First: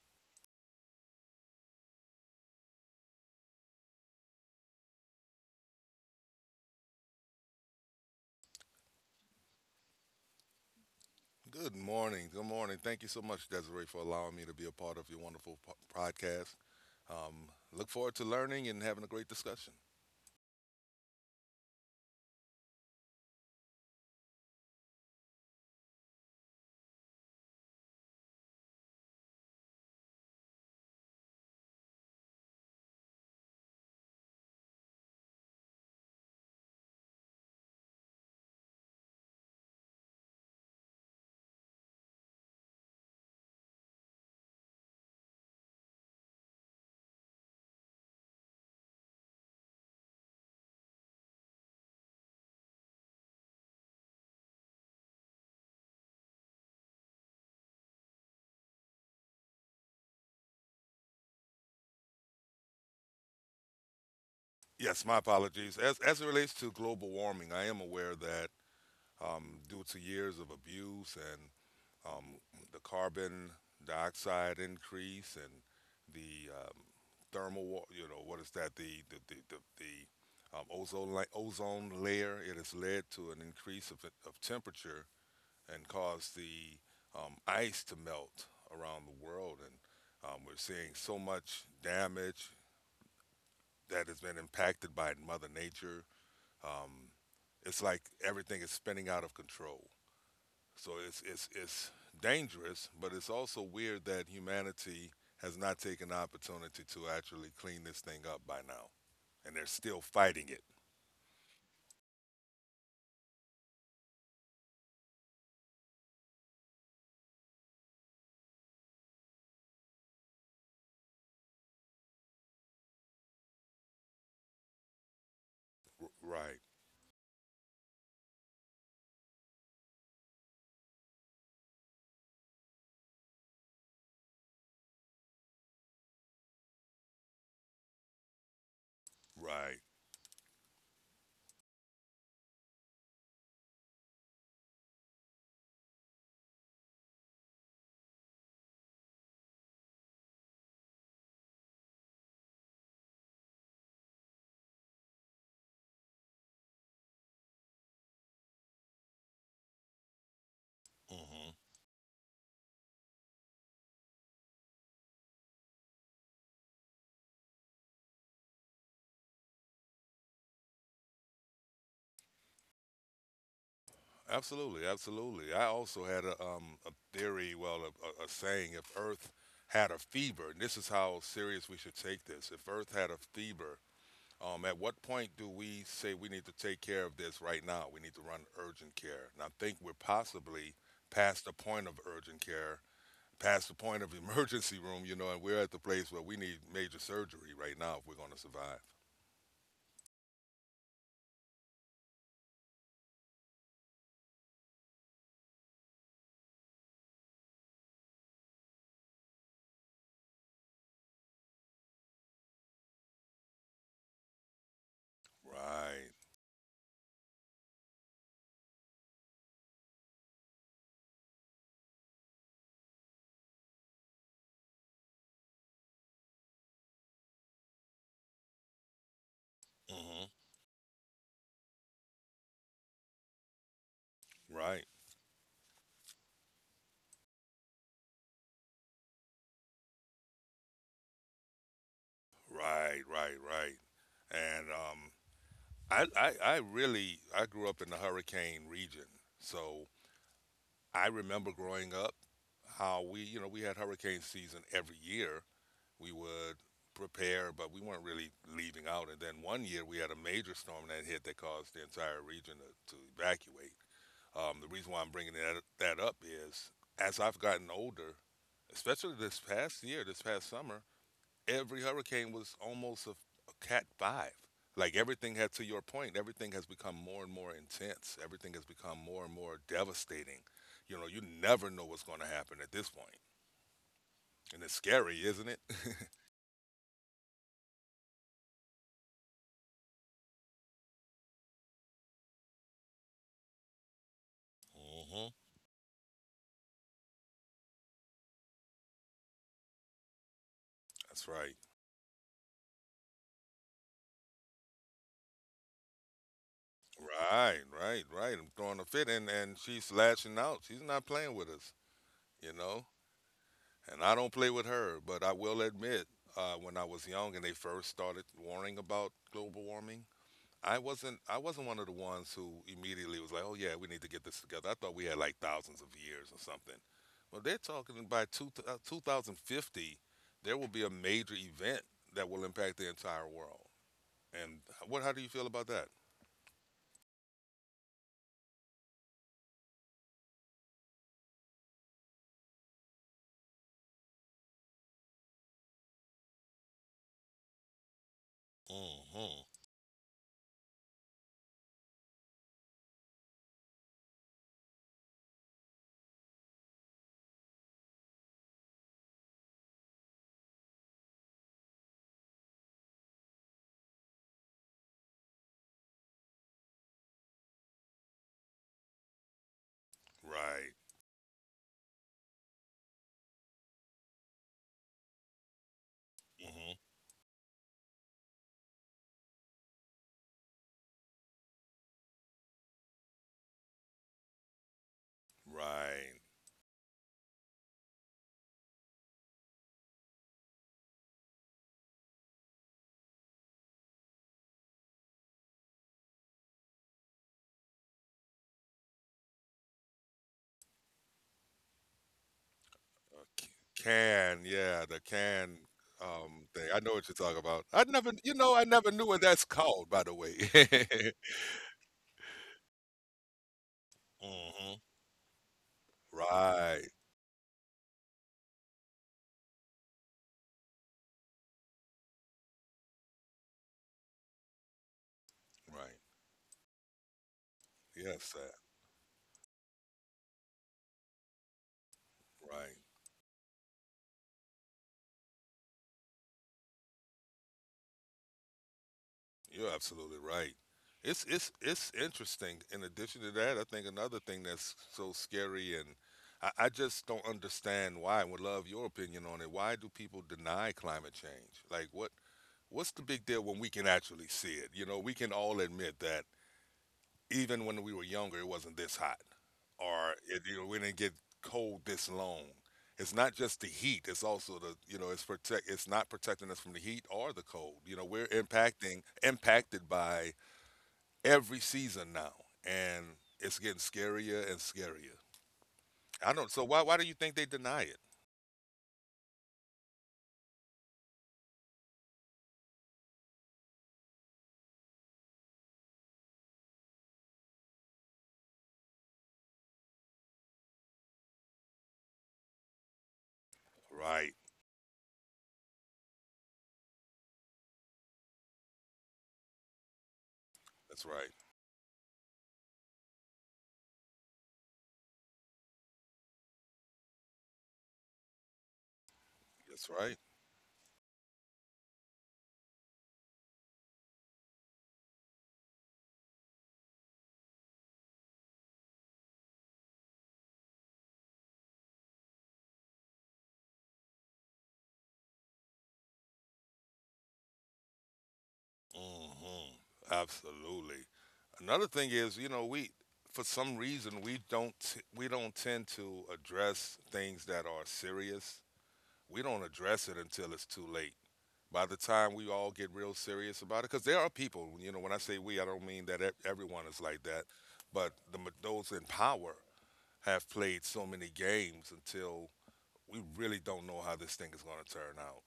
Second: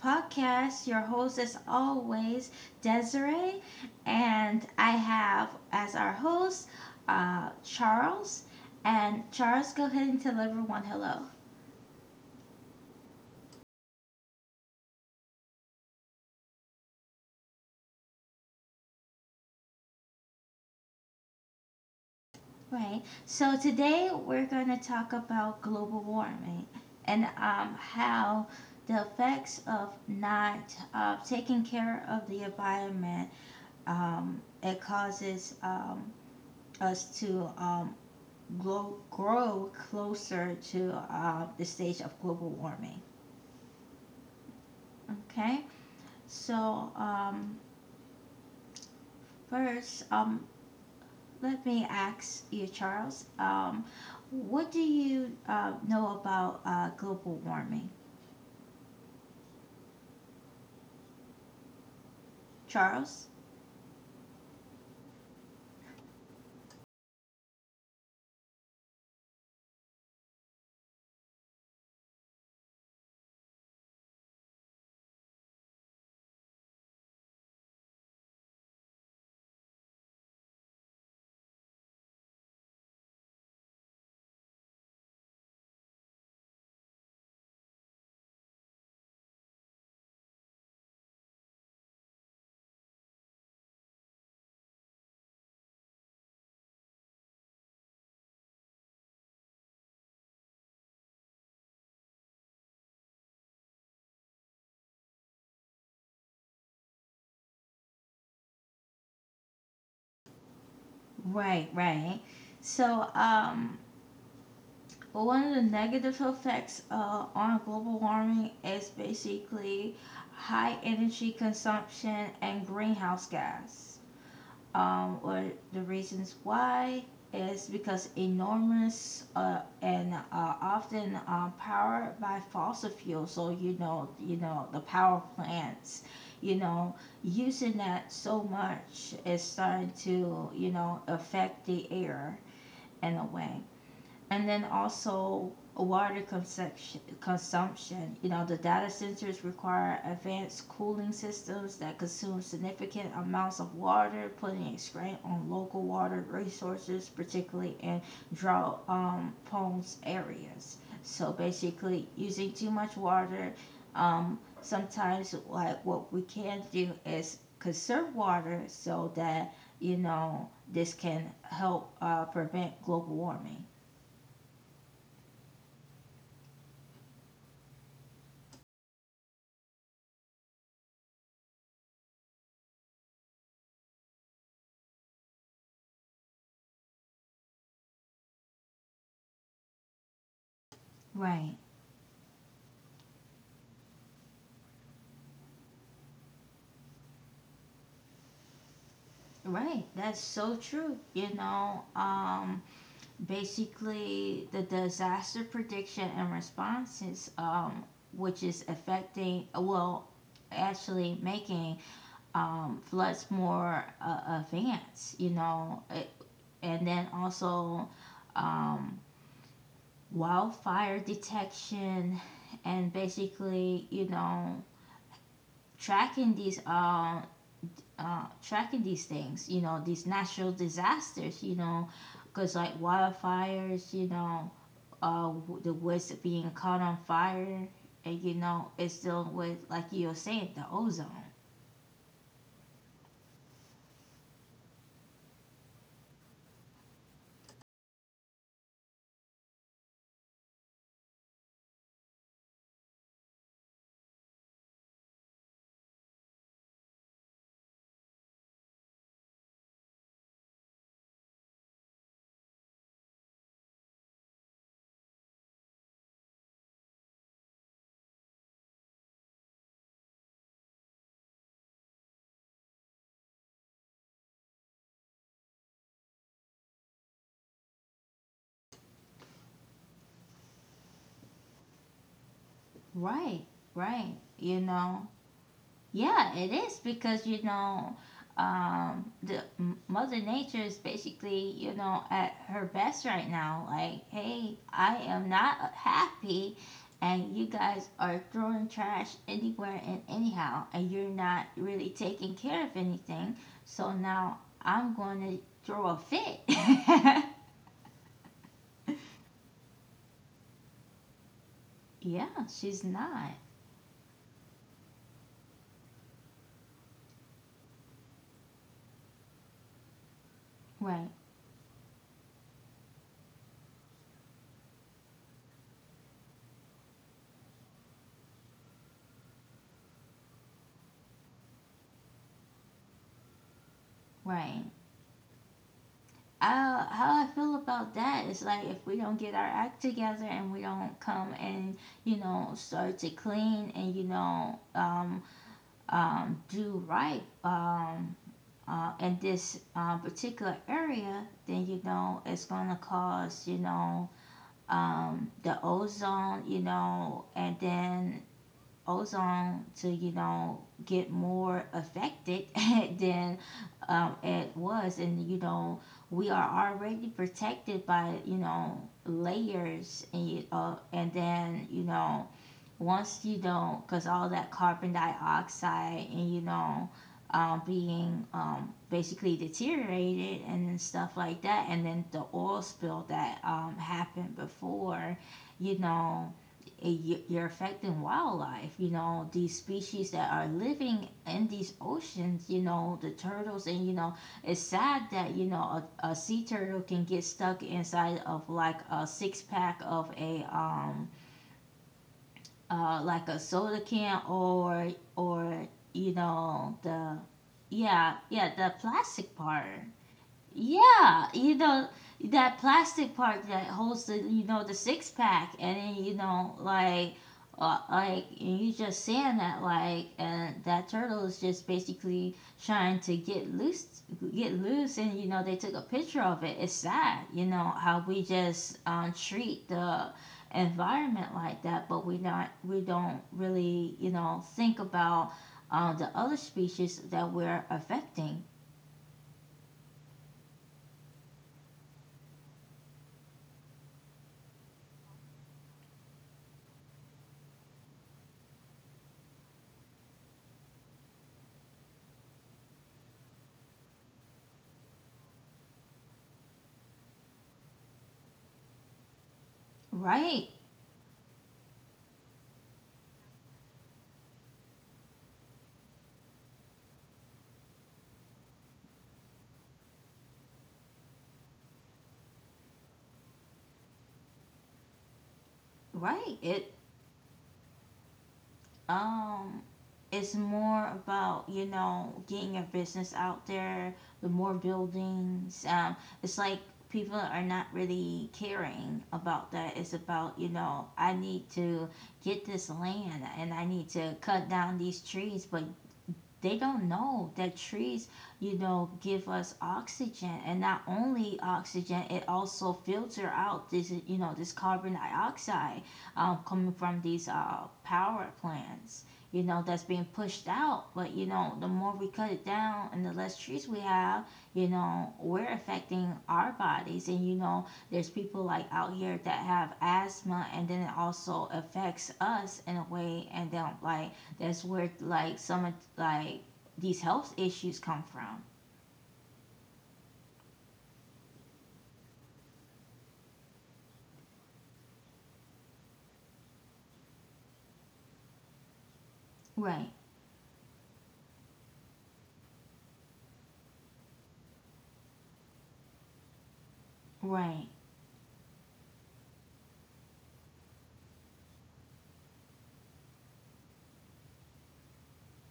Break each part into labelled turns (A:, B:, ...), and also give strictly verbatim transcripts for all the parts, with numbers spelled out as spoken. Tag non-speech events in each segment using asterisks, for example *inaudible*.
A: podcast. Your host, is always, Desiree. And I have as our host, uh, Charles. And Charles, go ahead and tell everyone hello.
B: Good morning. Good morning. Thank you so much, Desiree, for allowing me to be a part of your wonderful po- podcast. Um, Look forward to learning and having a great discussion.
A: Right. So today we're going to talk about global warming and um, how the effects of not uh, taking care of the environment um, it causes um, us to um, grow, grow closer to uh, the stage of global warming. Okay, so um, first, um, let me ask you, Charles, um, what do you uh, know about uh, global warming? Charles?
B: Yes, my apologies. As, as it relates to global warming, I am aware that um, due to years of abuse and um, the carbon dioxide increase and the um, thermal, wa- you know, what is that? The the the the, the um, ozone la- ozone layer. It has led to an increase of, of temperature and cause the um, ice to melt around the world. And um, we're seeing so much damage that has been impacted by Mother Nature. Um, it's like everything is spinning out of control. So it's, it's, it's dangerous, but it's also weird that humanity has not taken the opportunity to actually clean this thing up by now. And they're still fighting it.
A: Right, right. So, um, But one of the negative effects uh, on global warming is basically high energy consumption and greenhouse gas. Um, or the
B: R-
A: reasons
B: right,
A: why is because enormous uh, and uh, often uh, powered by fossil fuels. So you know, you know the power plants. You know, using that so much is
B: right.
A: starting to you know affect the air in a way, and then also water consumption consumption. You know, the data centers require advanced cooling systems that consume significant amounts of water, putting a strain on local water resources, particularly in drought um, prone areas. So
B: Mm-hmm.
A: basically using too much water, um, sometimes like what we can do is conserve water so that you know this can help uh, prevent global warming.
B: Absolutely, absolutely. I also had a um a theory, well, a, a, a saying: if Earth had a fever, and this is how serious we should take this. If Earth had a fever, um, at what point do we say we need to take care of this right now? We need to run urgent care, and I think we're possibly past the
A: Right,
B: point of urgent care, past the point of *laughs* emergency room, you know, and we're at the place where we need major surgery right now if we're going to survive.
A: right. That's so true. You know, um, basically the disaster prediction and responses, um, which is affecting, well, actually making um, floods more uh, advanced, you know, it,
B: Right.
A: and then also um, wildfire detection, and basically, you know, tracking these um, uh, tracking these things, you know, these
B: Hmm.
A: natural disasters, you know, because like wildfires, you know,
B: Right.
A: uh, w- the woods being caught on fire, and you know, it's dealing with, like you were saying, the ozone.
B: Right. Right. Right. And um, I, I, I really I grew up in the hurricane region, so I remember growing up how we you know we had hurricane season every year. We would prepare, but we weren't really leaving out. And then one year we had a major storm that hit that caused the entire region to, to evacuate. Um, the reason why I'm bringing that that up is as I've gotten older, especially this past year, this past summer, every hurricane was almost a, a cat five. Like everything had, to your point, everything has become more and more intense. Everything has become more and more devastating. You know, you never know what's going to happen at this point,
A: Right, right, you
B: and it's
A: know.
B: scary, isn't it? *laughs*
A: Yeah, it is because you know, um, the M- Mother Nature is basically you know at her best right now. Like, hey, I am
B: Hmm.
A: not happy, and you guys are throwing trash anywhere and anyhow, and you're
B: That's
A: not
B: right.
A: really taking care of anything. So now I'm going to throw a fit.
B: Right, right, right. I'm throwing a fit, and and she's lashing out. She's not playing with us,
A: *laughs* Yeah,
B: you
A: she's
B: know.
A: not
B: And I don't play with her, but I will admit, uh, when I was young and they first started warning about global warming, I
A: right.
B: wasn't I wasn't one of the ones who immediately was like, "Oh yeah, we need to get this together." I thought we had like thousands of years or something. Well, they're talking by two, uh, two thousand fifty, there will be a major event that will impact the entire world. And
A: Right.
B: what how do you feel about that?
A: uh, how I feel about that is, like, if we don't get our act together and we don't come and you know start to clean and you know um, um, do right, um, uh, in
B: Mhm.
A: this uh, particular area, then you know it's gonna cause you know um, the ozone, you know, and then ozone to you know get more affected *laughs* than um, it was, and you know we are already protected by you know layers and you-
B: Right.
A: uh, and then you know once you don't, because all that carbon dioxide and you
B: Mhm.
A: know, um, being um, basically deteriorated and stuff like that, and then the oil spill that um, happened before, you
B: Right.
A: know, it, you- you're affecting wildlife. You know, these species that are living in these oceans, you know, the turtles, and you know, it's sad that, you know, a, a sea turtle can get stuck inside of like a six pack of a, um, uh,
B: Uh,
A: like a
B: c-
A: soda can
B: can, yeah,
A: or
B: the can
A: or you
B: um thing.
A: know
B: I know what you're
A: the
B: talking about. I never
A: yeah
B: you
A: yeah
B: know, I
A: the
B: never knew what
A: plastic
B: that's
A: part,
B: called, by the way. *laughs*
A: yeah, you know, that plastic part that holds the you know the
B: Mhm.
A: six pack, and then you know,
B: Right.
A: like uh, like, and you just saying that like, and that turtle is just basically trying to get loose get loose, and you know they took a
B: Right.
A: picture of it. It's sad you know how
B: Yes,
A: we
B: sir.
A: just um, treat the environment like that, but we not
B: Right.
A: we don't really you know think about uh, the other species that we're affecting,
B: You're absolutely right. It's it's it's interesting. In addition to that, I think another thing that's so scary and I, I just don't understand why. And Would love your opinion on it. Why do people deny climate change? Like what what's the big deal when we can actually see it? You know, we can all admit that even when we were younger it wasn't this hot. Or It,
A: right.
B: you know, we didn't get cold this long. It's not just the heat; it's also the you know, it's protect. It's not protecting us from the heat or the cold. You know, we're impacting impacted by every season now, and it's getting scarier and scarier. I
A: Right.
B: don't. So
A: It
B: why why do you think they deny it?
A: um it's more about you know getting your business out there, the more buildings um it's like people are not really caring about that. It's about you know I need to get this land and I need to
B: Right.
A: cut down these trees, but they don't know that trees, you know, give us oxygen, and not
B: That's right.
A: only oxygen, it also filter out this, you know, this carbon dioxide um, coming from these uh, power plants. You know that's
B: That's
A: being
B: right.
A: pushed out, but you know the more we cut it down and the less trees we have, you know we're affecting our bodies. And you know there's people like out here that have asthma, and then it also affects us in a way, and then like that's where like some of like these health issues come from.
B: Hmm. Absolutely. Another thing is, you know, we for some reason we don't t- we don't tend to address things that are serious. We don't
A: Right,
B: address it until it's too late. By the time we all get real serious about it, because there are people, you know, when I say we, I don't mean that e- everyone is like that,
A: right,
B: but the, ma- those in power have played so many games until we really don't know how this thing is going to turn out.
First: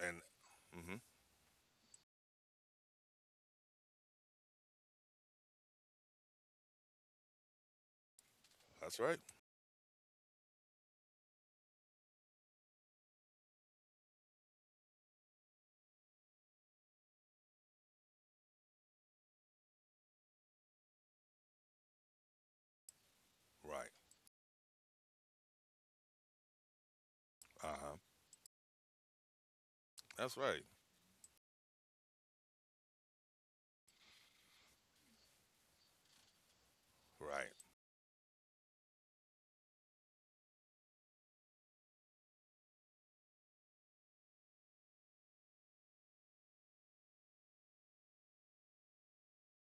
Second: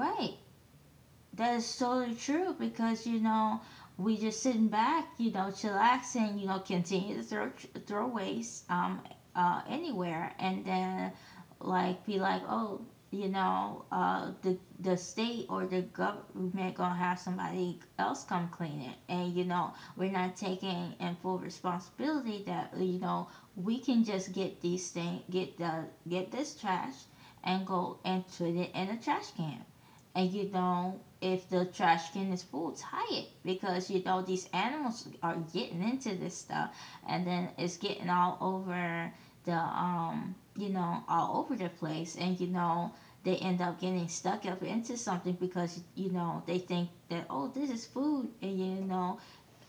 B: And hmm
A: That is totally true, because you know we just sitting back, you know, chillaxing, you know, continue to throw throw waste
B: that's
A: um
B: right.
A: uh anywhere, and then like be like, oh, you know, uh, the the state or the government gonna have somebody else come clean it, and you know, we're not taking in full responsibility that you know we
B: Right.
A: can just get these things, get the get this trash, and
B: Uh huh.
A: go and put it in a trash can, and
B: That's
A: you
B: right.
A: know if the trash can is full, tie it because you know these animals are getting into this stuff, and
B: Right.
A: then it's getting all over the um you know all over the place, and you know they end up getting stuck up into something because you know they think that oh this is food, and you know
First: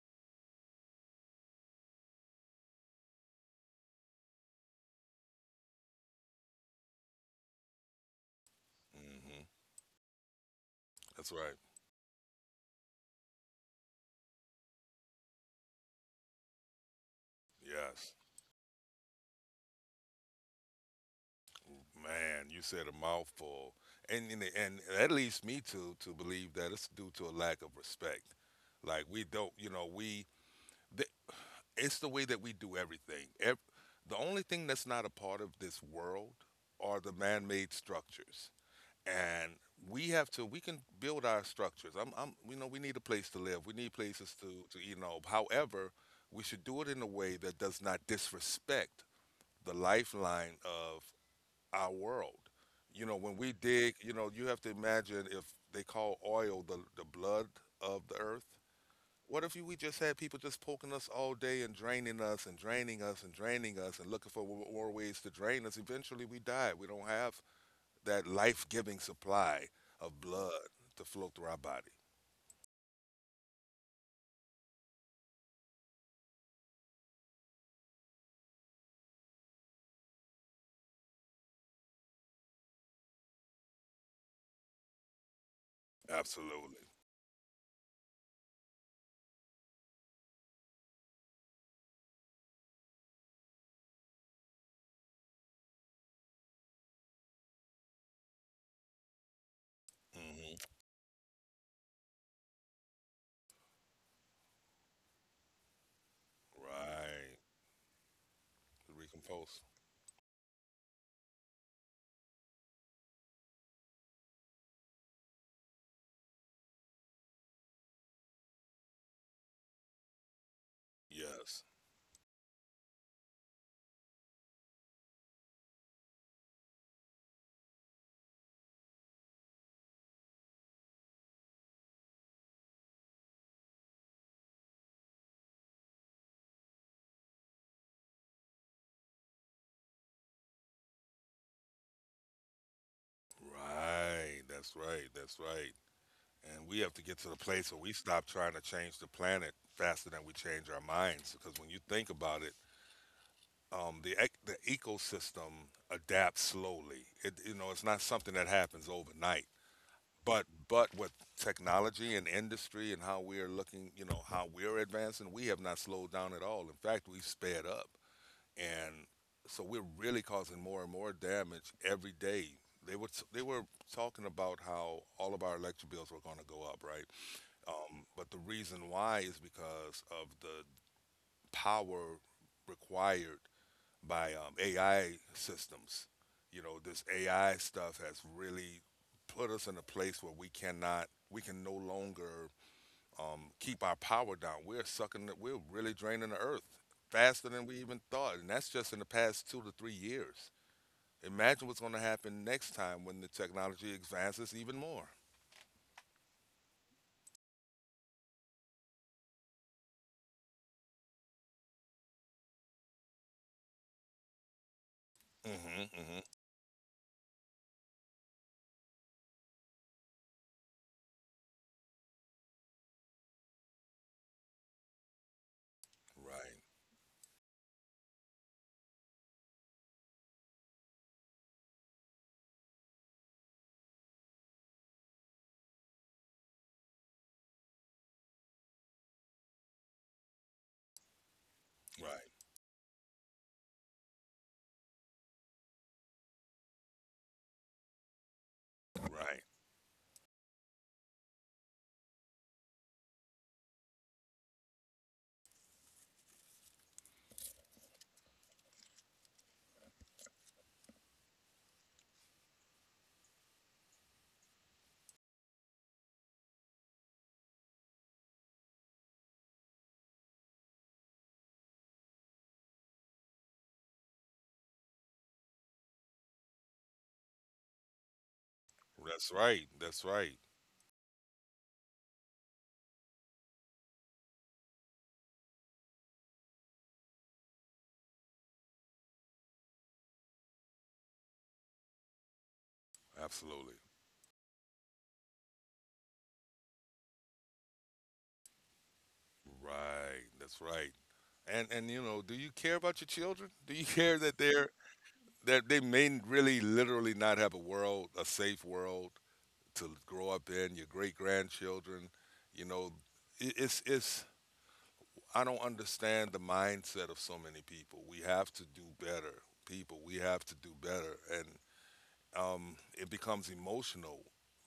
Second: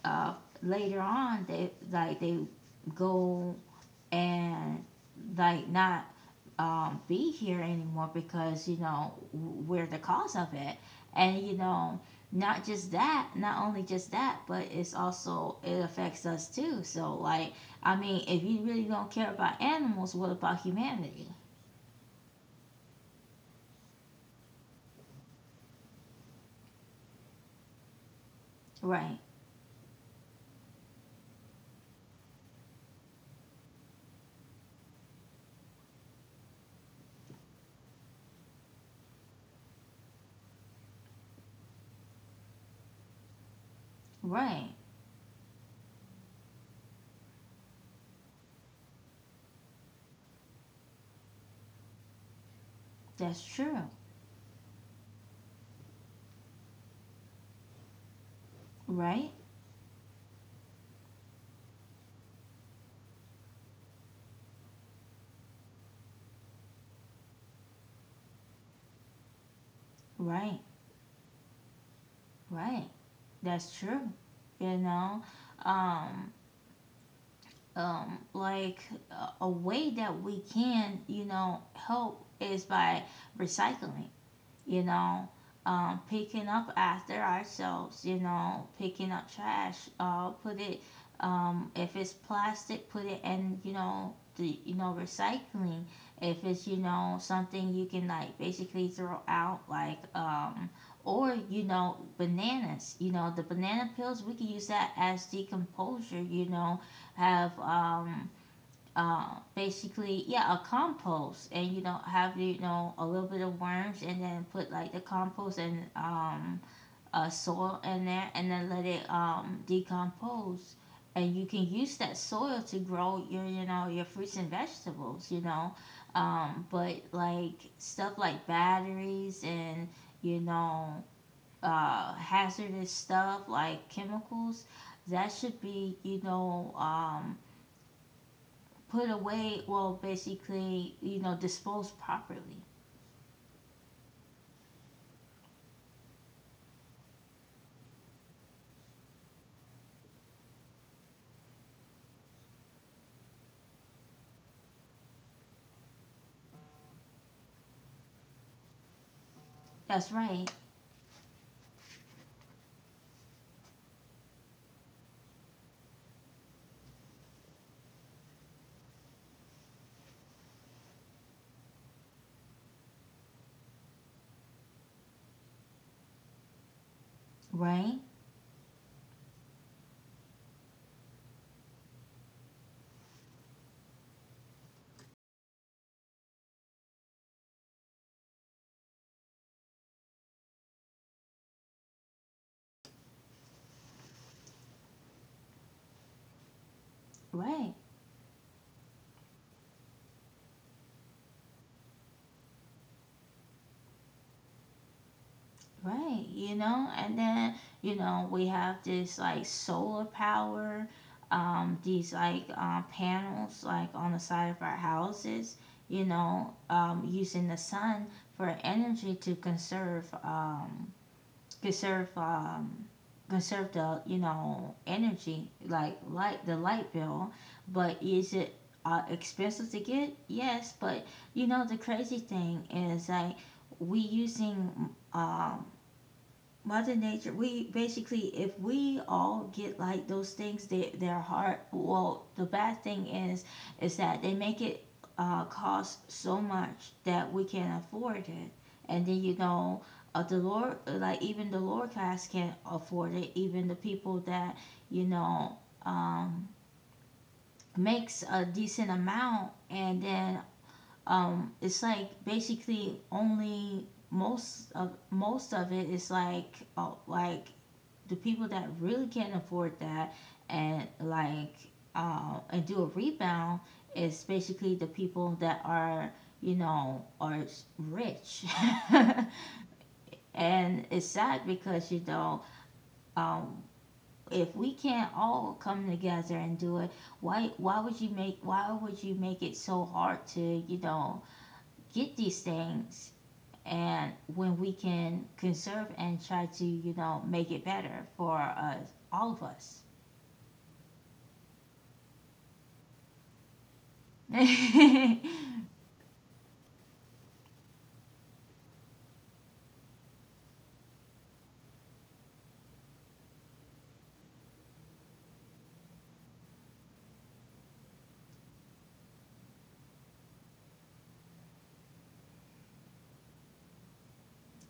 A: uh later on they like they go and like not um, be here anymore because you know
B: Hmm.
A: w- we're the cause of it,
B: That's
A: and you
B: right.
A: know not just that, not only just that, but it's also it affects us too, so like I
B: Yes.
A: mean if you really don't care about animals, what about humanity?
B: Man, you said a mouthful, and and, and that leads me to to believe that it's due to a lack of respect. Like
A: Right,
B: we don't, you know, we th- it's the way that we do everything. Ev- the only thing that's not a part of this world are the man-made structures, and we have to. We can build our structures. I'm, I'm, you know, we need a place to live. We need places to,
A: right,
B: to, you know. However, we should do it in a way that does not disrespect the lifeline of our world. You know, when
A: that's
B: we
A: true.
B: dig, you know, you have to imagine if they call oil the, the blood of the earth.
A: Right,
B: What if you, we just had people just poking us all day and draining us and draining us and draining us and looking for w- more ways to drain us? Eventually we die. We don't have that life giving supply of blood
A: right,
B: to flow through our body.
A: right. That's true. You know um um like, a, a way that we can you know help is by recycling, you know, um, picking up
B: Absolutely.
A: after ourselves, you know, picking up trash, uh, put it, um, if it's plastic, put it in, you know, the, you know, recycling. If it's, you know, something you can like basically throw out, like,
B: Hmm.
A: um, or, you know, bananas, you know, the banana peels, we can use that as decomposer, you know,
B: Right.
A: have, um, uh,
B: Recompose.
A: basically yeah a compost, and you know have you know a little bit of worms, and then put like the compost and um, uh, soil in there, and then let it um, decompose, and you can
B: Yes.
A: use that soil to grow your you know your fruits and vegetables, you know, um, but like stuff like batteries and you know uh, hazardous stuff like chemicals that should be you know um, put away, well, basically you know disposed properly.
B: Right. That's right. That's right. And we have to get to the place where we stop trying to change the planet faster than we change our minds. Because when you think about it, um, the ec- the ecosystem adapts slowly. It you know it's not something that happens overnight.
A: That's right,
B: But but with technology and industry and how we are looking, you know how we're advancing, we have not slowed down at all. In fact, we've sped up, and so we're really causing more and more damage every day. They were they were talking about how all of our electric bills were going to go up, right?
A: right,
B: Um, but the reason why is because of the power required by um, A I systems. You know, this A I stuff has really put us in a place where we cannot, we can no longer um, keep our power down. We're sucking, the- we're really draining the earth faster than
A: right.
B: we even thought. And that's just in the past two to three years. Imagine what's going to happen next time when the technology advances even more.
A: Right, you know, and then you know we have this like solar power, um these like um panels like on the side of our houses,
B: Hmm.
A: you
B: Hmm.
A: know um using the sun for energy to conserve um conserve um conserve the you know energy, like light, the
B: Right,
A: light bill, but is it uh, expensive to get? Yes, but you know the crazy thing is like, we using um Mother Nature, we basically, if we all get like those things, they, they're hard. Well,
B: right,
A: the bad thing is, is that they make it uh, cost so much that we can't afford it. And then, you
B: right.
A: know, uh, the lower, like even the lower class can't afford it. Even the people that, you know, um, makes a decent amount. And then um, it's like basically only most of most of it is like uh, like the people that really can't afford that, and like uh, and do a rebound is basically the people that are you know are rich.
B: That's right. That's
A: *laughs*
B: right.
A: And it's sad because you know um, if we can't all come together and do it, why why would you make why would you make it so hard to you know get these things,
B: Absolutely.
A: and when we can conserve and try to you know make it better for us, all of us.
B: Right. That's right. And and you know, do you care about your children? Do you *laughs* care
A: *laughs*
B: that they're
A: Right,
B: that they may really literally not have a world, a safe world to grow up in, your great grandchildren, you know, it, it's it's I don't understand the mindset of so many people. We have to do better. People, we have to do better. And um, it becomes emotional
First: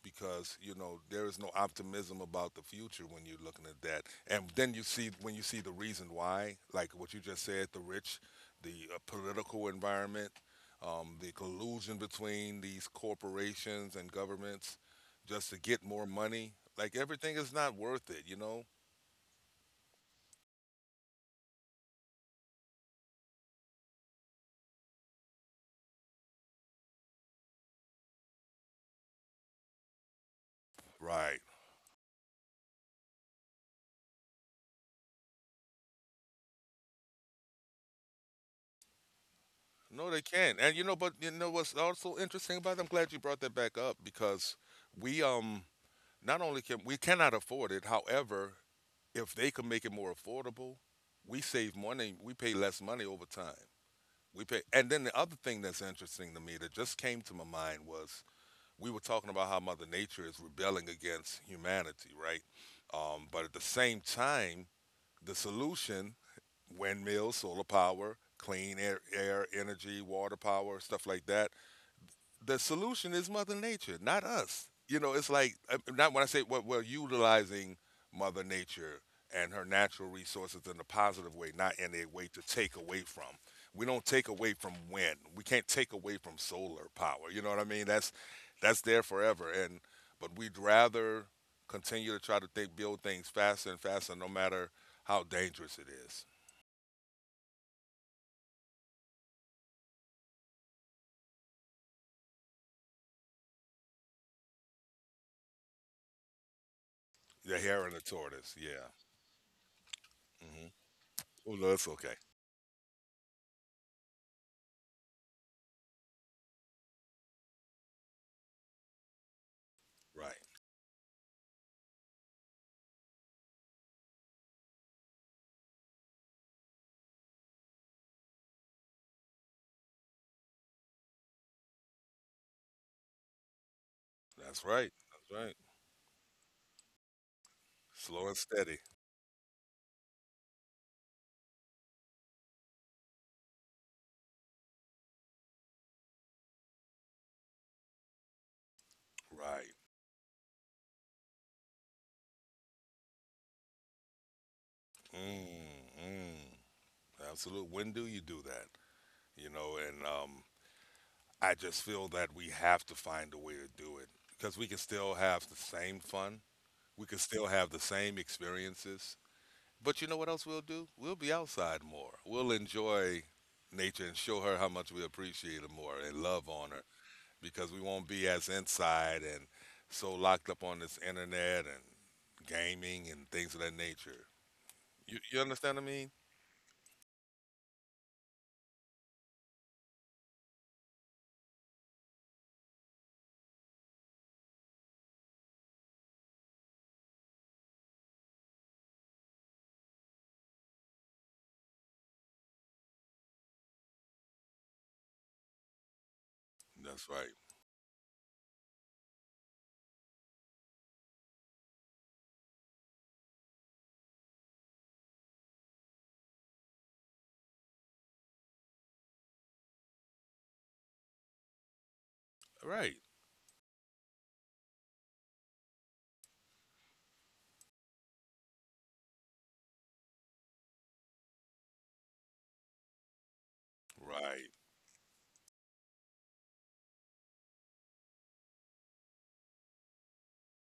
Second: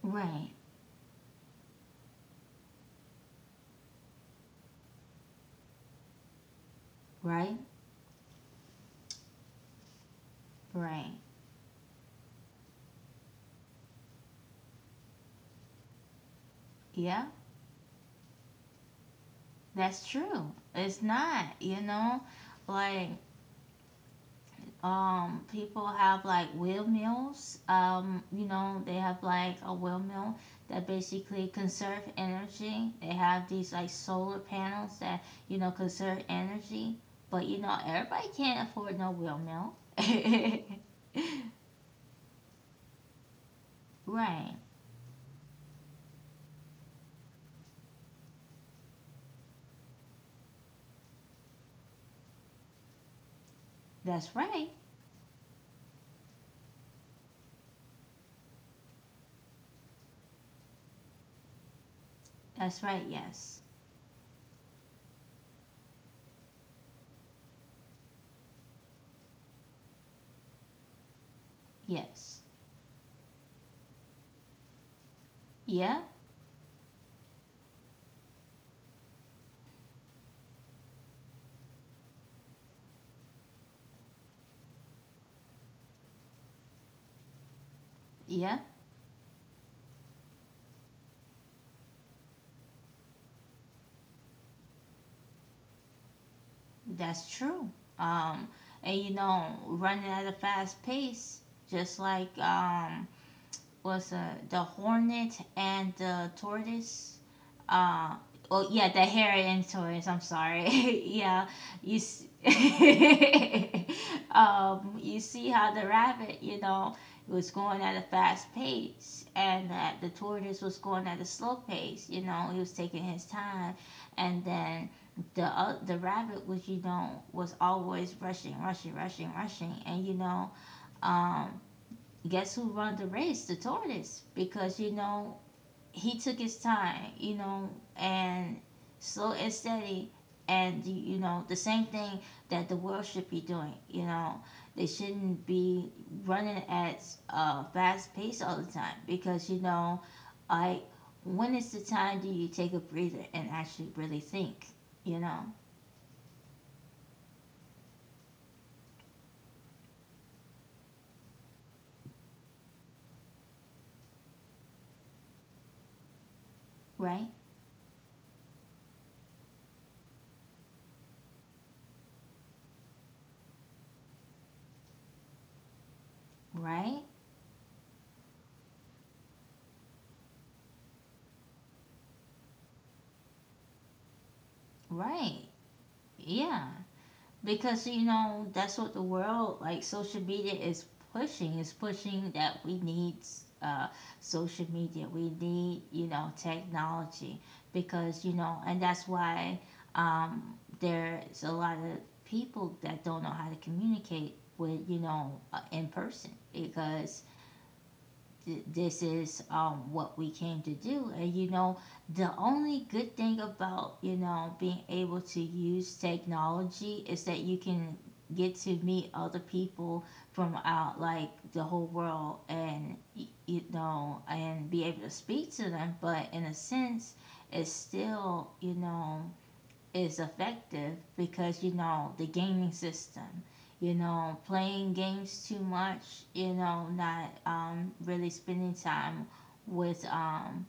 B: because you know there is no optimism about the future when you're looking at that and then you see when you see the reason why like what you just
A: right,
B: said the rich the uh, political environment um,
A: right.
B: the collusion between these corporations and governments just to get more money like
A: Yeah,
B: everything is not worth it you know
A: that's true. It's not, you know, like um people have like windmills. Um, you know, they have like a windmill that
B: right
A: basically conserve energy. They have these like solar panels that, you know, conserve energy. But you know, everybody can't afford no windmill.
B: no, they can.
A: *laughs*
B: Not And you know, but you know what's also interesting about it? I'm glad you brought that back up because
A: Right.
B: we um not only can we cannot afford it, however, if they can make it more affordable, we save money. We pay less money over time.
A: That's
B: We pay,
A: right.
B: and then the other thing that's interesting to me that just came to my mind was we were talking about how Mother Nature is rebelling against humanity, right?
A: That's right,
B: Um, but at the
A: yes.
B: same time, the solution windmills, solar power, clean air, air, energy, water power, stuff like that
A: Yes.
B: the solution is Mother Nature, not us. You know, it's like uh,
A: Yeah,
B: not when I say well, we're utilizing Mother Nature and her natural resources in a positive way, not in a way to take away from. We don't take away from wind. We can't take away from solar power. You know what I mean? That's
A: yeah.
B: that's there forever. And but we'd rather continue to try to think, build things faster and faster, no matter how dangerous it is.
A: That's true. Um, and you know, running at a fast pace, just like um, was uh, the hornet and the tortoise.
B: The hare and the
A: Uh,
B: tortoise.
A: oh
B: Yeah.
A: yeah, the hare and tortoise. I'm
B: Hmm.
A: sorry. *laughs* Yeah,
B: Oh no, that's
A: you.
B: okay.
A: S *laughs* um, you see how the rabbit, you know, was going at a fast pace, and that the
B: Right.
A: tortoise was going at a slow pace. You know, he was taking his time, and then the uh, the rabbit was, you know, was always rushing, rushing, rushing, rushing, and you know, um, guess who run the race? The tortoise.
B: That's
A: Because,
B: right.
A: you
B: That's
A: know,
B: right.
A: he took his time, you know,
B: Slow and
A: and
B: steady.
A: slow and steady. And, you you know, the same thing that the world should be doing, you know. They shouldn't be running at a fast pace all the time because, you
B: Right.
A: know, I, when is the time do you take a breather and actually really think, you know,
B: Mm, mm, Absolute. When do you do that? You know, and um, I just feel that we have to find a way to do it because we can still have the same fun. We can
A: right?
B: still have the same experiences. But you know what else we'll do? We'll be outside more. We'll enjoy nature and show her how much we appreciate her more and love on her
A: Right?
B: because we won't be as inside and so locked up on this internet and gaming and things of that nature. You, you
A: Right.
B: understand what I mean?
A: Yeah. Because you know that's what the world like social media is pushing is pushing that we need uh, social media we need you know technology because you know and that's why um, there's a lot of people that don't know how to communicate with you know uh, in person
B: That's
A: because
B: right.
A: this is um, what we came to do. And you know, the only good thing about you know being able to use technology is that you can get to meet other people from out like the whole world
B: Right.
A: and you know and be able to speak to them. But in a sense, it's still you know is effective because you know the gaming system you know
B: Right.
A: playing games too much you know not um, really spending time with um,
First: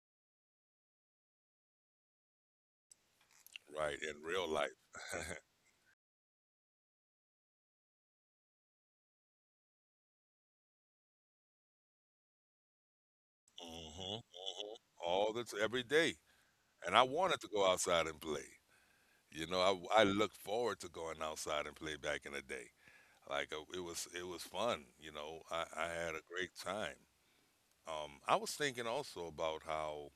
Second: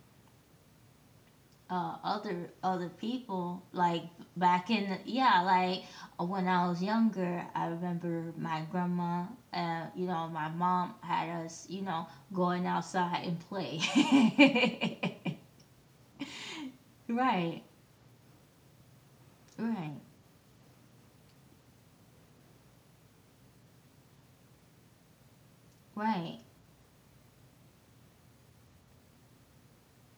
A: uh, other other people
B: Right.
A: like
B: In real
A: back
B: life.
A: in the, yeah like when I was younger I remember my grandma uh, you know my mom had us you know going outside and play
B: Hmm, hmm. All
A: *laughs*
B: this every day. And I wanted to
A: right,
B: go outside and play. You know,
A: right
B: I I look forward to going outside and play back in the day. Like uh, it was it was fun. You know, I, I had a
A: right
B: great time. Um, I was thinking also about how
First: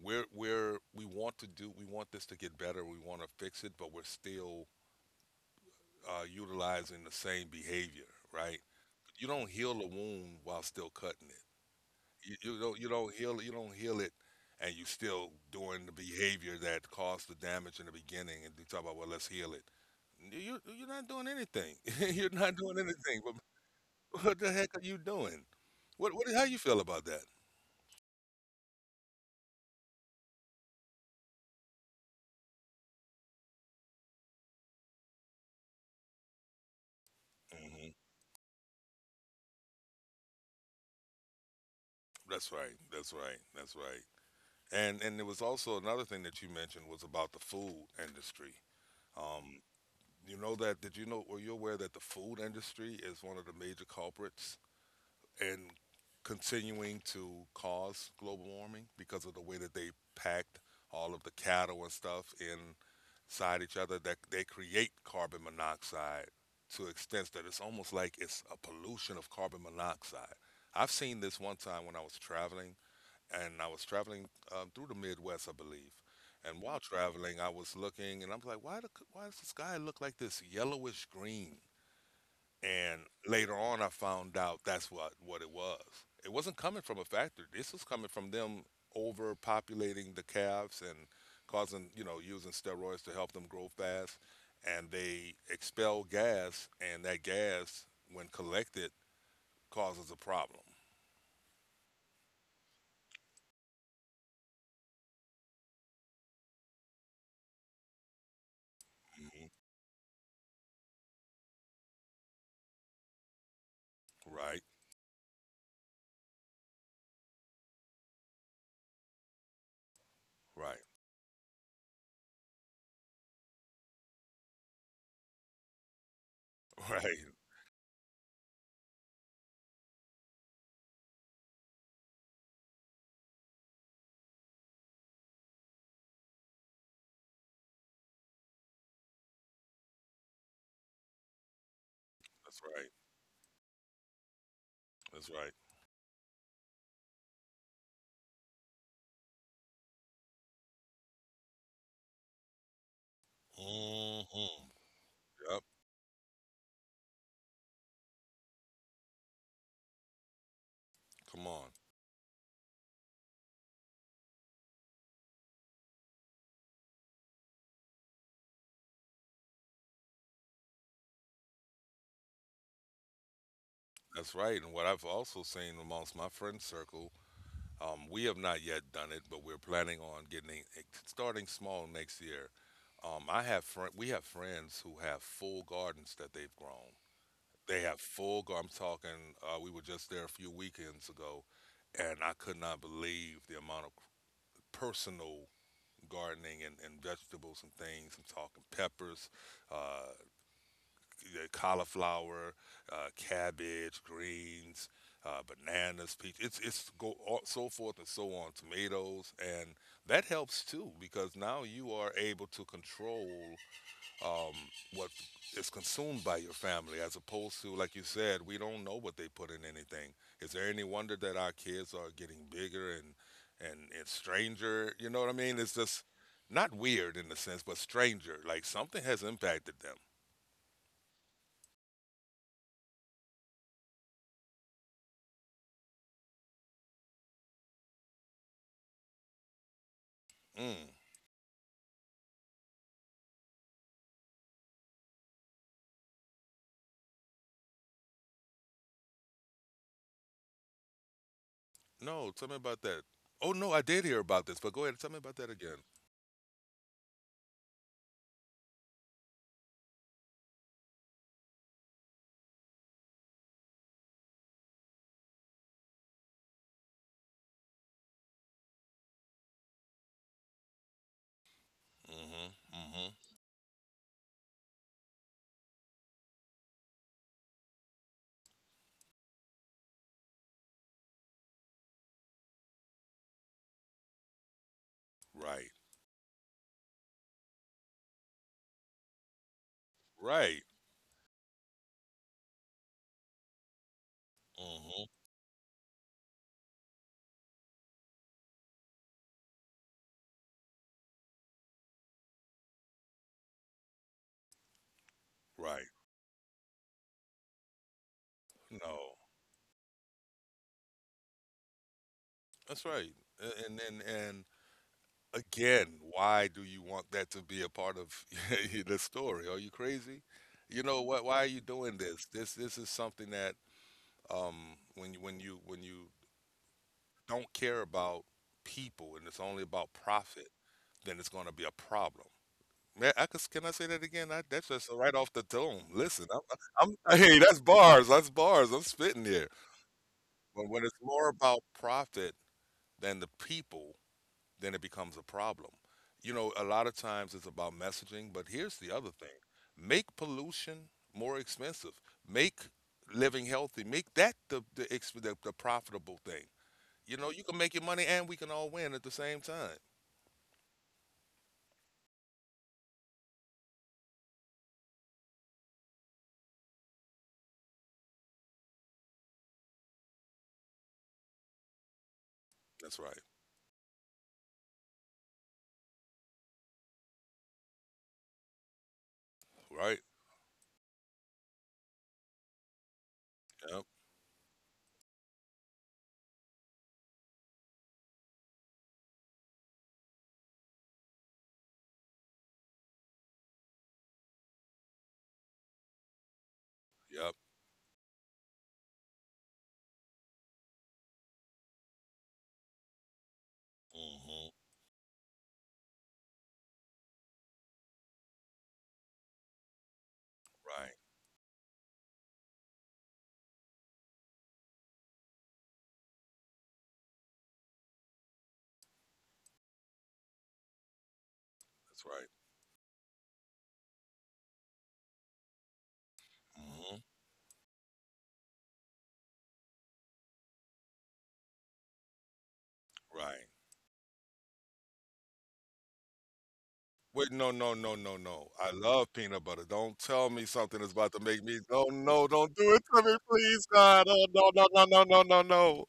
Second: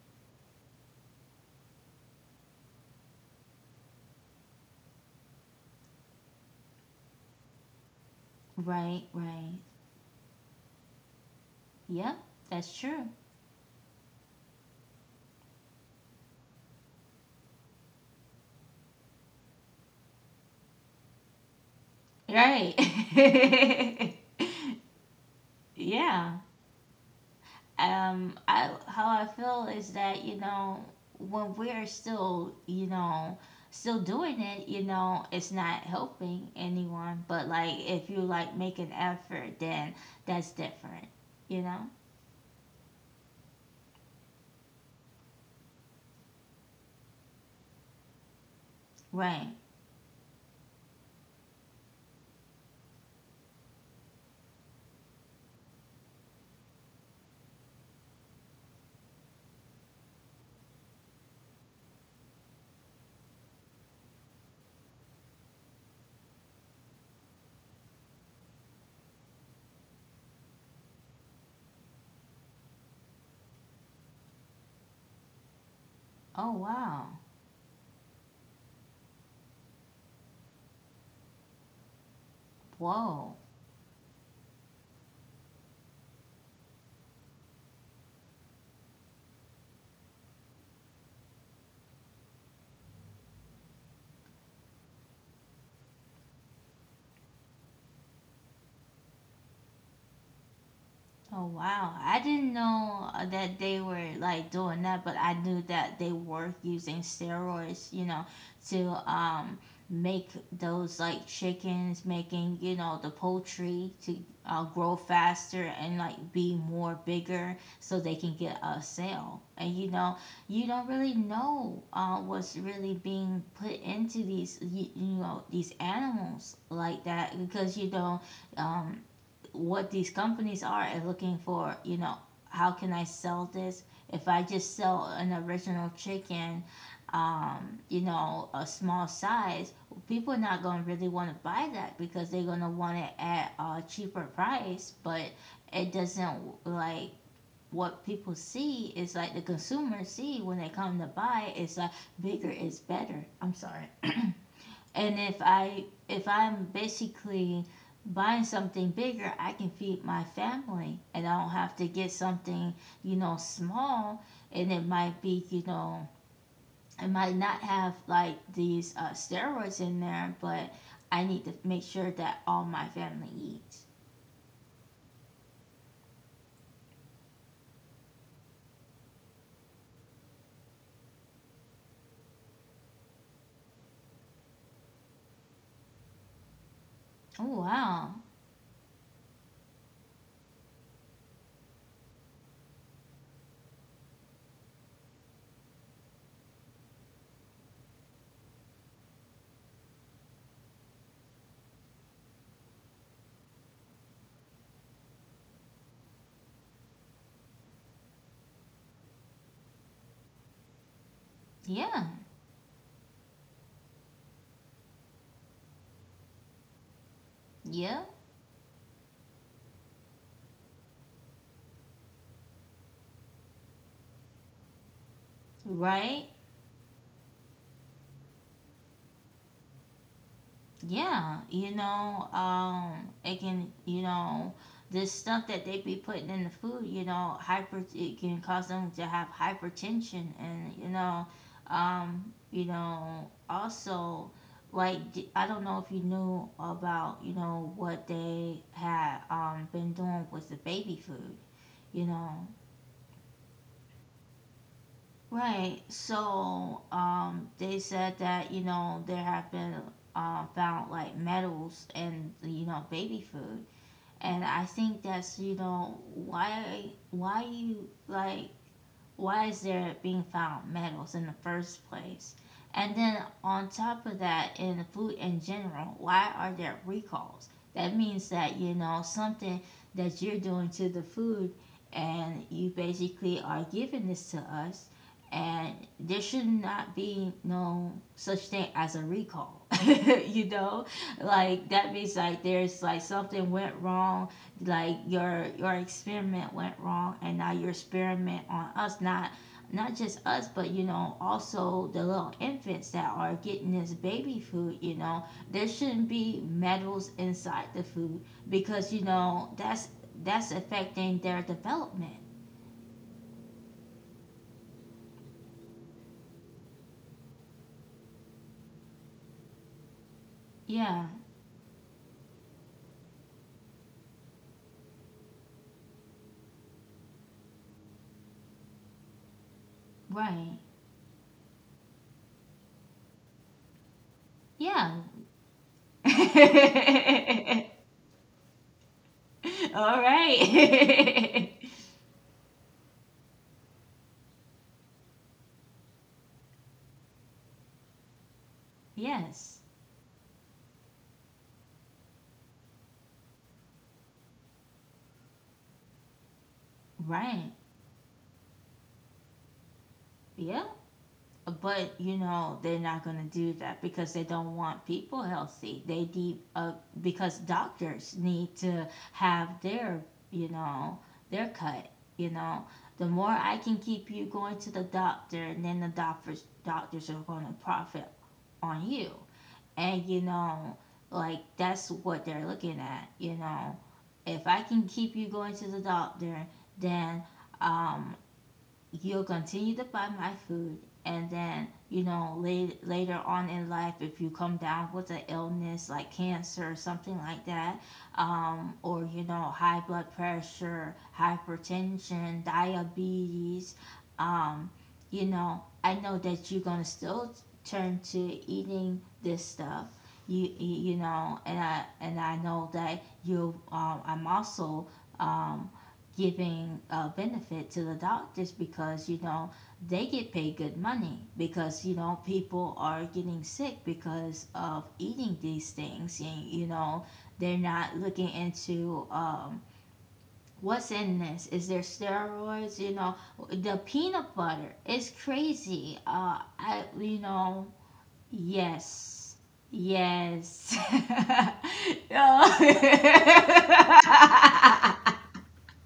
B: we're we're we want to do we want this to get better. We want to fix it, but we're still uh, utilizing the same behavior, right?
A: right,
B: You don't
A: right,
B: heal a wound while still cutting
A: yep,
B: it. you, you
A: that's
B: don't you
A: true.
B: don't heal you don't heal it, and you still doing the behavior that caused the damage in the beginning, and you talk about, well, let's heal it. You you- are not doing anything, *laughs* you're not
A: Right.
B: doing anything, but *laughs* what the heck are you doing?
A: *laughs*
B: What what
A: Yeah.
B: How you feel about that?
A: Um I how I feel is that, you know, when we're still, you know, still doing it, you know, it's not helping anyone, but like
B: Hmm.
A: if you like make an effort, then that's different, you know?
B: that's right that's right that's right. And and there was also another thing that you mentioned, was about the food industry.
A: Right.
B: Um, you know that did you know, were you aware that the food industry is one of the major culprits and continuing to cause global warming because of the way that they packed all of the cattle and stuff inside each other, that they create carbon monoxide to extents that it's almost like it's a pollution of carbon monoxide. I've seen this one time when I was traveling, and I was traveling um, through the Midwest, I believe.
A: Oh
B: And while
A: wow.
B: traveling, I was looking, and I'm like, why, the, why does the sky look like this yellowish green? And
A: Whoa.
B: later on, I found out that's what what it was. It wasn't coming from a factory. This was coming from them overpopulating the calves and causing, you know, using steroids to help them grow fast. And they expel gas, and that gas, when collected, causes a problem.
A: Oh wow, I didn't know uh, that they were like doing that, but I knew that they were using steroids, you know, to
B: Hmm.
A: um make those like chickens, making, you know, the poultry to
B: Right,
A: uh, grow faster and like be more bigger so they can get a sale. And you know, you
B: right,
A: don't really know uh, what's really being put into these you, you know, these animals
B: *laughs*
A: like
B: right.
A: that because you don't um what these companies are is looking for, you know, how can I sell this? If I just sell an original chicken, um, you know, a small size, people are not going to really want to buy that because they're
B: That's
A: going to
B: right.
A: want it at a cheaper price.
B: That's
A: But
B: right.
A: it doesn't like what people see is like the consumers see when they come to buy is like bigger is better. I'm sorry.
B: Hmm.
A: And if
B: Yep.
A: I if I'm basically buying something bigger, I can feed my family and I
B: Come
A: don't
B: on.
A: have to get something, you know, small and it might be, you know, it might not have like these uh, steroids in there, but I need to make sure that all my family eats.
B: That's right. And what I've also seen amongst my friend circle. Um, we have not yet done it, but we're planning on getting it, starting small next year. Um, I have fr- we have friends who have full gardens that they've grown.
A: Oh
B: They have
A: wow.
B: full. Gar- I'm talking. Uh, we were just there a few weekends ago, and I could not believe the amount of personal gardening and, and vegetables and things. I'm talking peppers, uh, uh, cauliflower, uh, cabbage, greens, uh, bananas, peach. It's it's go all, so forth and so on. Tomatoes, and that helps too, because now you
A: Yeah.
B: are able to control um, what is consumed by your family, as opposed to, like you
A: Yeah.
B: said, we don't know what they put in anything. Is there any wonder that our kids are getting bigger and and and stranger? You know what I mean? It's just
A: Right?
B: not weird in the sense, but stranger. Like something has impacted them.
A: Yeah, you know, um, it can, you know, this stuff that they be putting in the food, you know, hyper, it can cause them to have hypertension, and
B: Mm.
A: you know, um, you know, also, like, d- I don't know if you knew about, you know, what they had um been doing with the baby food, you
B: No,
A: know,
B: tell me about that. Oh no, I did hear about this, but go ahead, and tell me about that again.
A: right. So um, they said that you know there have been uh, found like metals in you know baby food, and I think that's you know why why you like why is there being found metals in the first place?
B: Mm-hmm.
A: And
B: Mm-hmm.
A: then on top of that, in food in general, why are there recalls? That means that you know something that you're doing to the food, and you basically are giving this to us,
B: Right.
A: and there should not be no such thing as a recall. *laughs* You
B: Right.
A: know, like that means like there's like something went wrong like
B: Mm-hmm.
A: your your experiment went wrong and now your experiment on us not not just us but you know also the little infants that are getting this baby food you know there
B: Right.
A: shouldn't be metals inside the food because you
B: No,
A: know that's that's affecting their development.
B: that's right. A- And and and again, why do you want that to be a part of *laughs* the story? Are you crazy? You know
A: Yeah,
B: what? Why are you doing this? This this is something that um when you when you when you don't care about people and it's only about profit,
A: right,
B: then it's going to be a problem. Man, I could can I say that again? I That's just
A: yeah.
B: right off the dome. Listen, I'm I'm I'm *laughs* hey, that's
A: *laughs*
B: bars, that's bars. I'm spitting here.
A: All
B: But when it's more
A: right.
B: about profit than the people, then it becomes a problem. You know, a lot of times it's about messaging, but here's the
A: *laughs*
B: other thing.
A: Yes,
B: Make pollution more expensive. Make living healthy. Make that the the, ex- the, the profitable thing. You know, you
A: right,
B: can make your money and we can all win at the same time.
A: yeah. But you know they're not going to do that because they don't want people healthy. They need uh, because doctors need to have their you know their cut. You know
B: That's
A: the
B: right.
A: more I can keep you going to the doctor, and then the doctors doctors are going to profit on you.
B: Right?
A: And you know like that's what they're looking at. You know
B: Yep.
A: if I can keep you going to the doctor, then um, you'll continue to buy my food and then you know late, later on in life if you come down with an illness like cancer or something
B: Yep.
A: like that um, or you know high blood pressure hypertension diabetes,
B: Hmm.
A: um, you know I know that you're going to still turn to eating this stuff you
B: Right.
A: you know and i and i know that you um, I'm also um, giving a benefit to the doctors because you know they get paid good money because you
B: That's
A: know
B: right.
A: people are getting sick because of eating these things and you
B: Mm-hmm.
A: know they're not looking into um what's in this is there steroids you know
B: Right.
A: the peanut butter is crazy uh I you
B: Wait, no,
A: know.
B: no, no, no, no. I love
A: Yes,
B: peanut butter. Don't tell me
A: yes.
B: something is about to make me. No,
A: *laughs*
B: no,
A: No.
B: don't do it to me, please, God. Oh, no, no, no, no, no,
A: *laughs*
B: no, no.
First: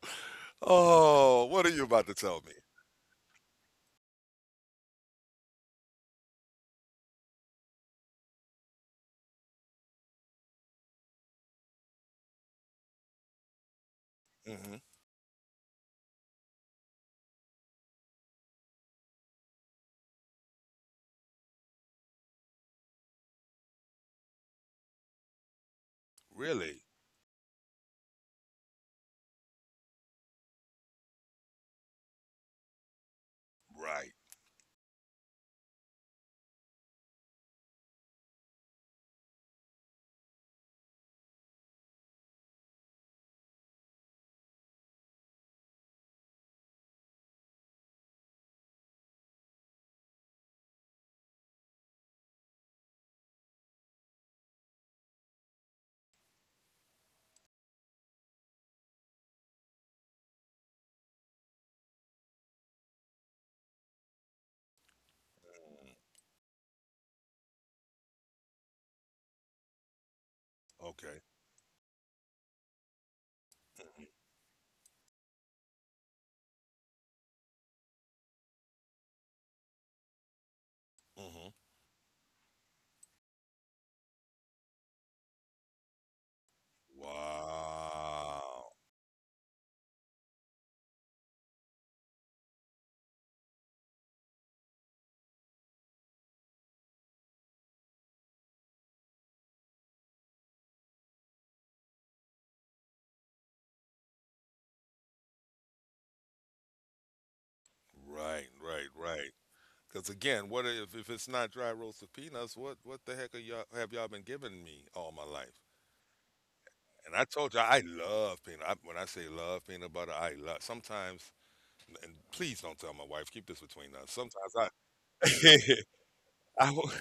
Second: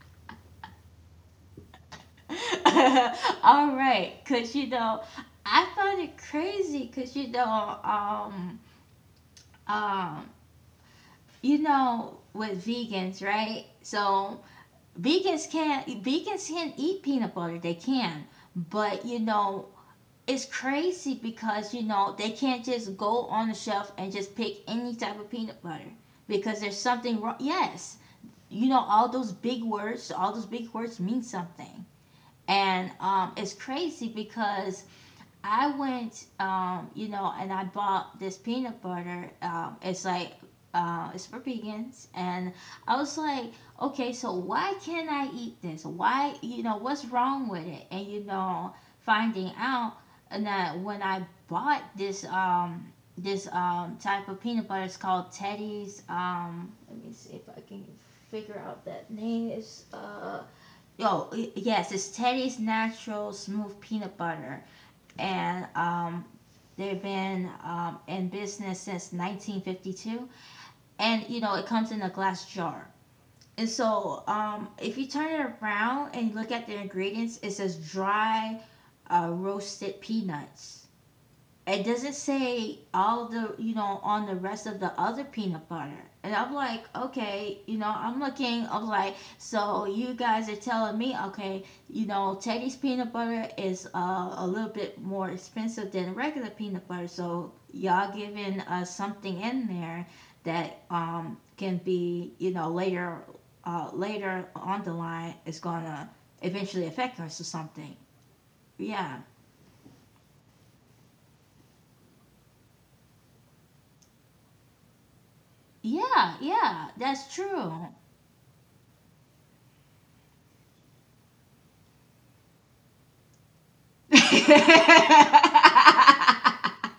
B: Oh, what are you about to tell
A: *laughs* All right, cause you know, I found it crazy, cause you know, um, um, you know, with vegans, right? So
B: me? Hmm.
A: vegans can't, vegans can't eat peanut butter. They can, but you know, it's crazy because you know they can't just go on the shelf and just pick any type of peanut butter because there's
B: Really?
A: something wrong. Yes, you know, all those big words, all those big words mean something, and um, it's crazy
B: Right.
A: because I went, um, you know, and I bought this peanut butter. Um, it's like, uh, it's for vegans, and I was like, okay, so why can't I eat this? Why, you know, what's wrong with it? And you know, finding out that when I bought this, um, this um type of peanut butter, it's called Teddy's. Um, let me see if I can figure out that name. Is uh, oh yes, it's Teddy's Natural Smooth Peanut Butter and um, they've been um, in business since nineteen fifty-two.
B: Okay.
A: And you know, it comes in a glass jar. And so, um, if you turn it around and you look at the ingredients, it says dry uh, roasted peanuts.
B: Hmm.
A: It doesn't say all the you know on the rest of the other peanut butter and I'm like okay you know I'm
B: Wow.
A: looking I'm like so you guys are telling me okay you know Teddy's peanut butter is uh, a little bit more expensive than regular peanut butter so y'all giving us something in there that um can be you know later uh later on the line is gonna eventually affect us or something.
B: Right, right,
A: Yeah,
B: right. Because again, what if if it's not dry roasted peanuts? What what the heck are y'all, have y'all been giving me all my life?
A: yeah, yeah,
B: And I
A: that's
B: told you I
A: true.
B: love peanut. I, when I say love peanut butter, I love. Sometimes, and please don't tell my wife. Keep this between us. Sometimes I,
A: *laughs*
B: *laughs* I, will-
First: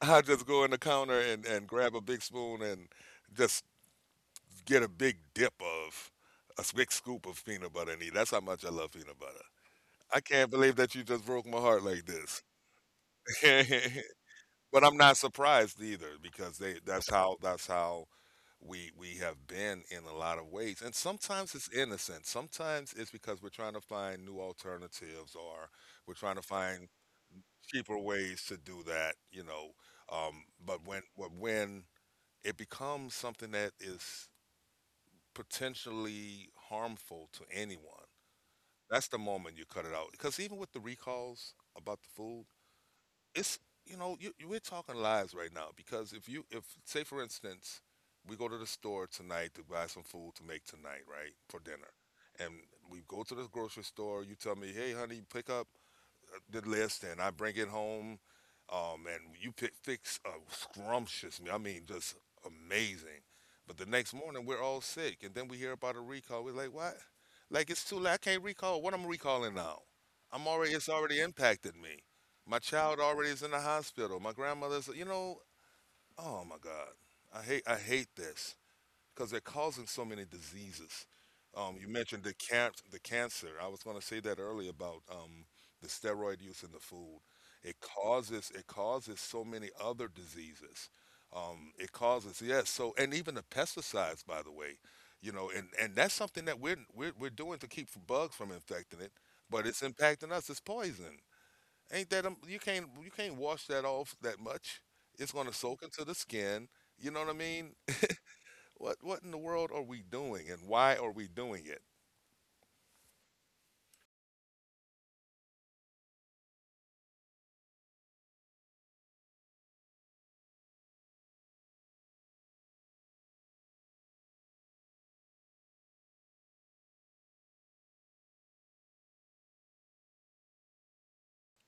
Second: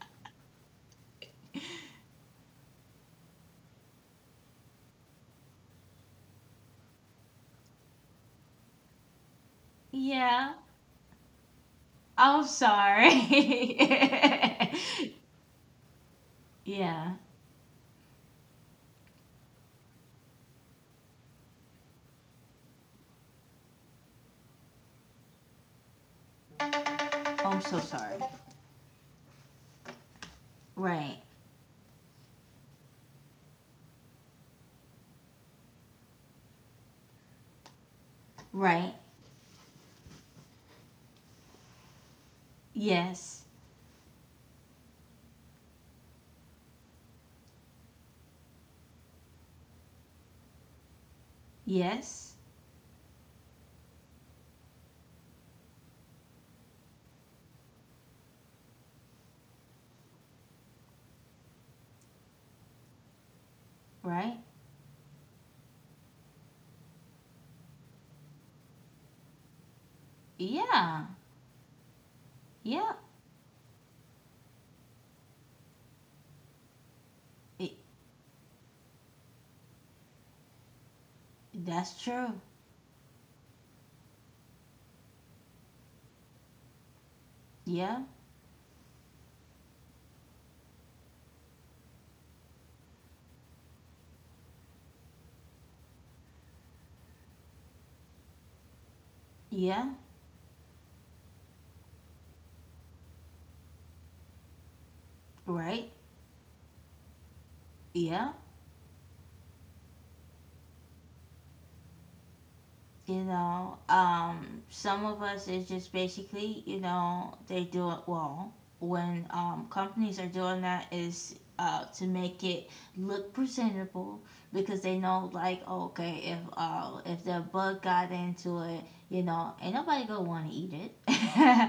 B: I just go in the counter and, and grab a big spoon and just get a big dip of a big scoop of peanut butter and eat. That's how much I love peanut butter. I can't
A: Yeah,
B: believe that you just broke my heart like this.
A: I'm sorry.
B: *laughs* But I'm not
A: *laughs*
B: surprised either, because they that's
A: Yeah,
B: how that's how we we have been in a lot of ways. And sometimes it's innocent. Sometimes it's because we're trying to find new alternatives, or we're trying to find
A: I'm so
B: cheaper
A: sorry.
B: ways to do that, you know. Um, but when
A: Right,
B: but when it becomes something that is potentially harmful to anyone,
A: right.
B: that's the moment you cut it out. Because even with the recalls about the food,
A: Yes,
B: it's you know you, you- we're talking lives right now. Because if you, if say for instance we go to the store tonight to buy some food to make tonight, right, for dinner.
A: yes,
B: And we go to the grocery store. You tell me, "Hey, honey, pick up the list," and I bring it home. Um, and you pick, fix a scrumptious meal. I mean, just amazing. But the next
A: right.
B: morning, we're all sick. And then we hear about a recall. We're like, what? Like, it's too late. I can't recall. What I'm recalling now? I'm already, it's
A: Yeah,
B: already impacted me. My
A: yeah.
B: child already is in the hospital. My grandmother's, you know, oh my God. I hate,
A: i-
B: I hate this because they're causing so many diseases. Um, you
A: that's
B: mentioned the
A: true.
B: can- the cancer. I was going to say that earlier about um, the steroid use in the food. It
A: Yeah,
B: causes it causes so many other diseases. Um, it causes yes. So, and even the pesticides, by the way, you know, and, and that's something that we're, we're we're doing to keep bugs from infecting it, but it's
A: yeah,
B: impacting us. It's poison. Ain't that um, you can't you can't wash that off that much. It's going to soak
A: right.
B: into the skin. You know what I mean?
A: Yeah.
B: What what in the world are we doing, and why are we doing it?
A: You know, um, some of us is just basically, you know, they do it well. When um, companies are doing that is uh, to make it look presentable because they know, like, oh, okay, if uh, if the bug got into it, you know, ain't nobody gonna want to eat it.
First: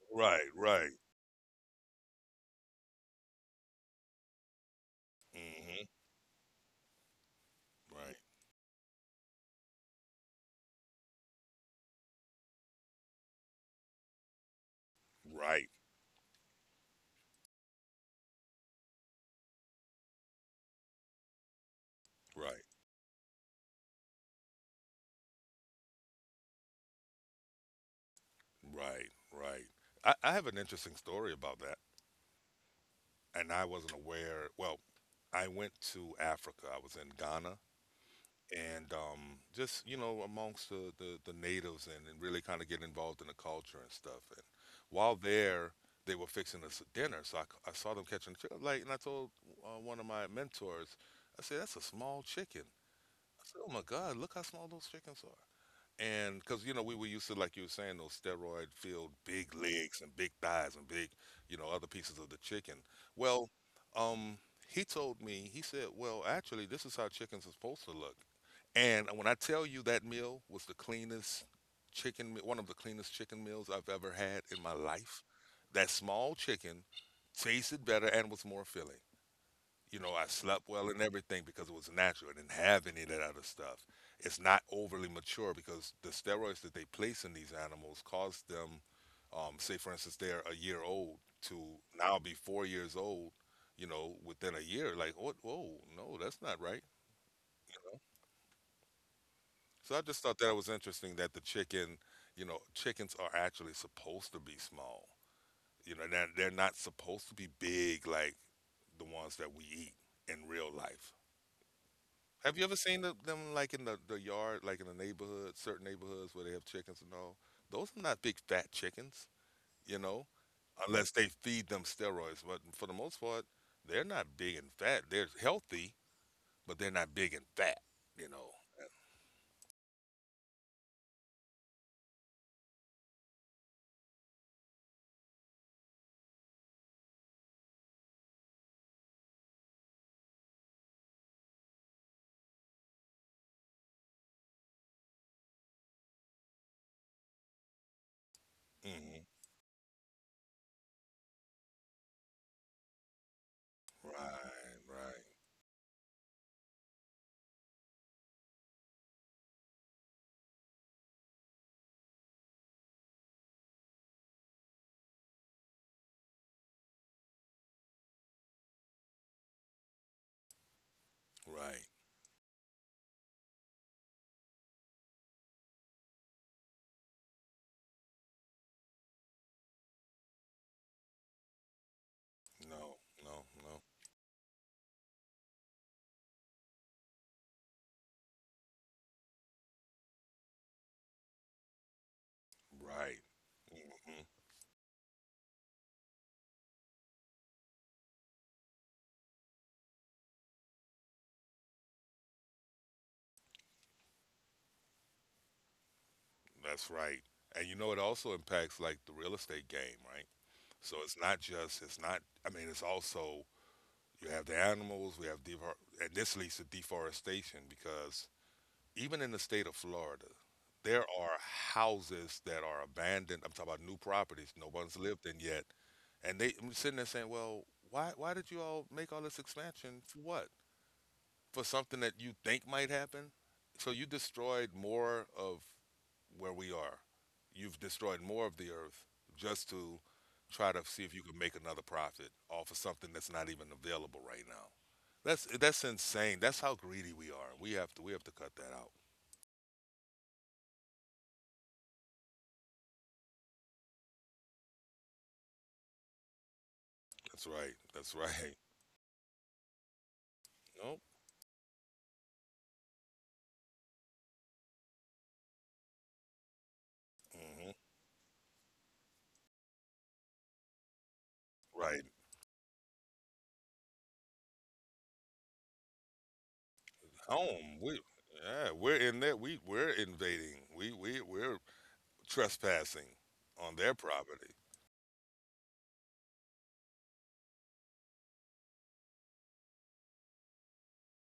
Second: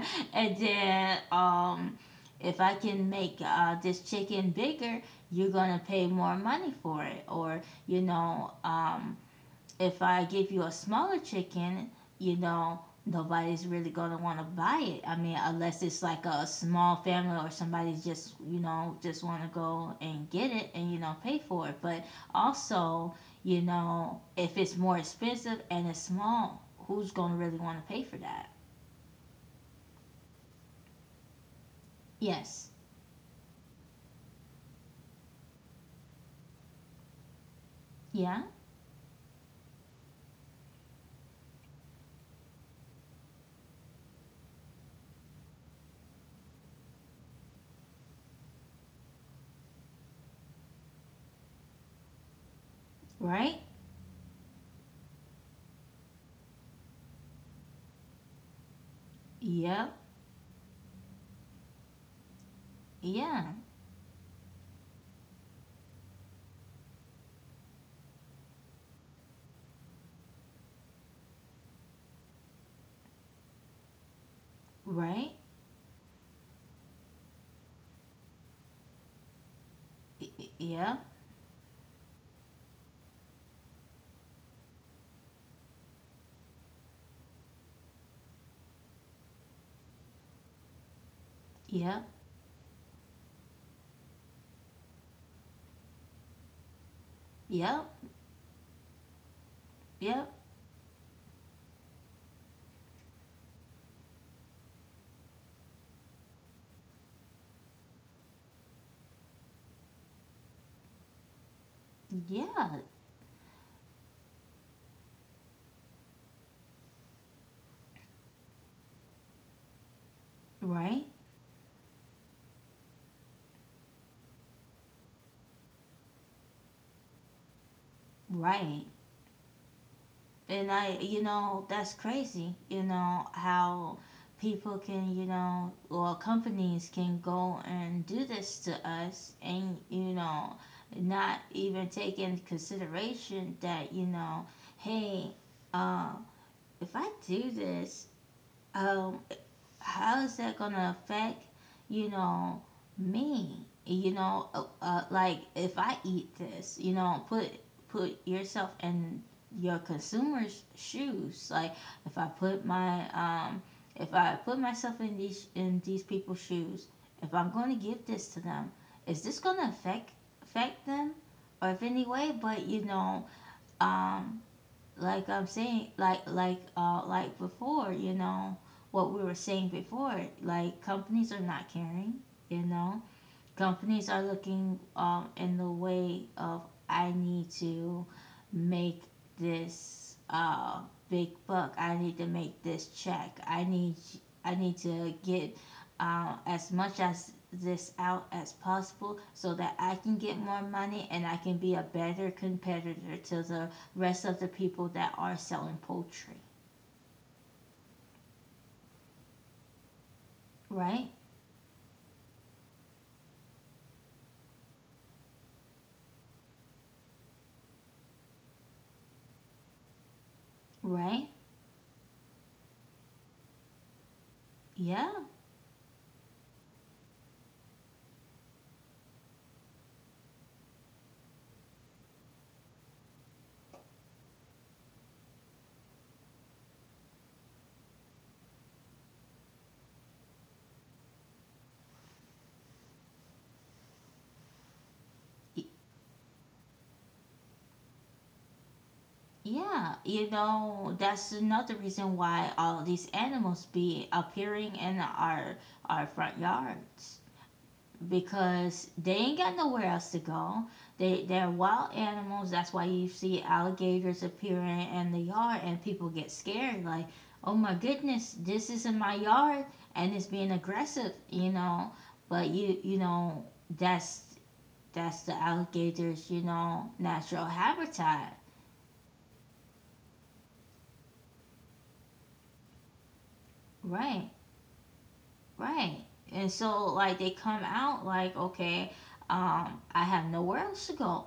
A: *laughs*
B: Right,
A: And
B: right,
A: then um, if I can make uh, this chicken bigger, you're gonna
B: hmm,
A: pay more money for it, or you
B: right,
A: know. Um, if I give you a smaller chicken, you know, nobody's really gonna want to buy it. I mean,
B: right,
A: unless it's like a small family or somebody just you know just want to go and get it and you know pay for it. But
B: right.
A: also, you know, if it's more expensive and it's small, who's gonna really want to pay for that?
B: Right, right. I, I have an interesting story about that,
A: Yes.
B: and I wasn't aware. Well, I went to Africa. I was in Ghana,
A: Yeah.
B: and um, just you know, amongst the the, the natives, and, and really kind of get involved in the culture and stuff. And while there, they were fixing us dinner, so I, c- I saw them catching chicken. Like, and I told uh, one of my mentors, I said, "That's a small chicken." I
A: Right.
B: said, "Oh my God, look how small those chickens are." And because you know we were used to, like you were saying, those steroid filled big
A: Yep.
B: legs and big thighs and big you know other pieces of the chicken. Well,
A: Yeah.
B: um, he told me, he said, "Well, actually, this is how chickens are supposed to look." And when I tell you that meal was the cleanest chicken, me- one of the cleanest chicken meals I've ever had in my life,
A: Right.
B: that small chicken tasted better and was more filling, you know, I slept well
A: Yep.
B: and everything because it was natural. I didn't have any of that other stuff. It's not overly mature because the steroids that they place in these animals cause them, um, say for instance, they're a year old to
A: Yep.
B: now be four years old, you know, within a year. Like, what? Whoa, no, that's not right. You
A: Yep.
B: know? So I just
A: Yep.
B: thought that was interesting that the chicken, you know, chickens are actually supposed to be small. You know, they're, they're not supposed to be big like the ones that we eat in real life. Have you ever
A: Yeah.
B: seen the, them like in the, the yard, like in the neighborhood, certain neighborhoods where they have chickens and all? Those are not big fat chickens, you know,
A: Right.
B: unless they feed them steroids. But for the most part, they're not big and fat. They're healthy, but they're not big and fat, you know.
A: Right. And I, you know, that's crazy, you know, how people can, you know, or companies can go and do this to us and, you know, not even take into consideration that, you know, hey, uh, if I do this, um,
B: Hmm.
A: how is that going to affect, you know, me? You know, uh,
B: Right,
A: uh,
B: right,
A: like if I eat this, you know, put put yourself in your consumer's shoes. Like if I put my um, if I put myself in these in these people's shoes, if I'm going to give this to them, is this going to affect affect them, or if
B: right.
A: any way? But you know, um, like I'm saying, like like uh like before, you know, what we were saying before, like companies are not caring, you
B: No,
A: know
B: no, no.
A: companies are looking um, in the way of I need to make this uh, big buck. I need to make this
B: Right.
A: check. I need
B: Hmm.
A: I need to get uh, as much as this out as possible so that I can get more money and I can be a better competitor to the rest of the people that are selling poultry.
B: That's right. And you know, it also impacts like the real estate game, right? So
A: Right?
B: it's not just, it's not, I mean, it's also you have the animals. We have defor- and this leads to deforestation because even in the state of Florida, there
A: Right?
B: are houses that are abandoned. I'm talking about new properties no one's
A: Yeah.
B: lived in yet, and they I'm sitting there saying, "Well, why why did you all make all this expansion for what? For something that you think might happen." So you destroyed more of where we are. You've destroyed more of the earth just to try to see if you can make another profit off of something that's not even available right now. That's that's insane. That's how greedy we are. We have to we have to cut that out.
A: Yeah, you know, that's another reason why all these animals be appearing in our our front yards
B: That's right. That's *laughs* right.
A: because they ain't got nowhere else to go.
B: Nope.
A: They they're wild animals. That's why you see alligators appearing in the yard and people get scared like, "Oh
B: Hmm.
A: my goodness, this is in my yard and it's being aggressive," you know.
B: Right.
A: But you you know, that's that's the alligators, you know, natural
B: Home. We
A: habitat.
B: yeah, we're in there. We we're invading. We we we're trespassing on their
A: Right.
B: property.
A: Right. And so like they come out like, okay, um, I have nowhere else to go.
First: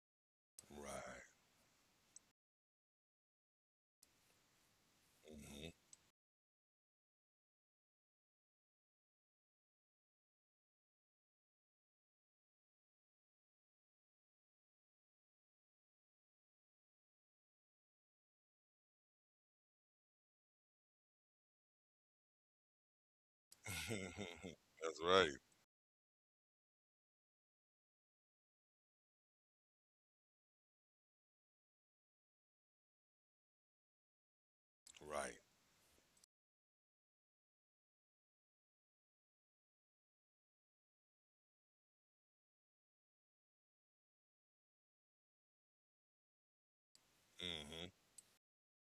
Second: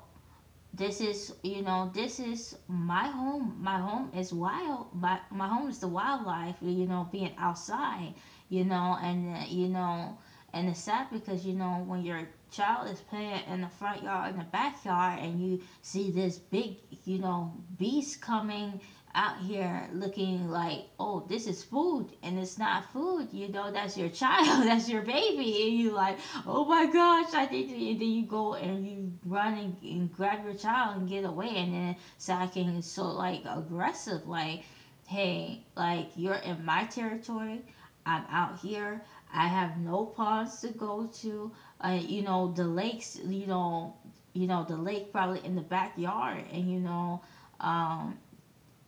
A: This
B: Right.
A: is, you know, this is my home. My home is wild. My, my
B: Mm-hmm.
A: home is the wildlife, you know, being outside, you know. And uh, you know and it's sad because, you know, when your child is playing in the front yard in the backyard and you see this big, you know, beast coming out here looking like, oh, this is food, and it's not food, you know, that's your
B: *laughs*
A: child *laughs* that's
B: That's
A: your
B: right.
A: baby, and you like, oh my gosh, I think that you, that you go and you run and, and grab your child and get away, and then Sakin is so like aggressive, like,
B: Right.
A: hey, like you're in my territory, I'm out here, I have no ponds to go to, uh, you know, the lakes, you know, you know, the lake probably in the backyard, and you know,
B: Hmm.
A: um,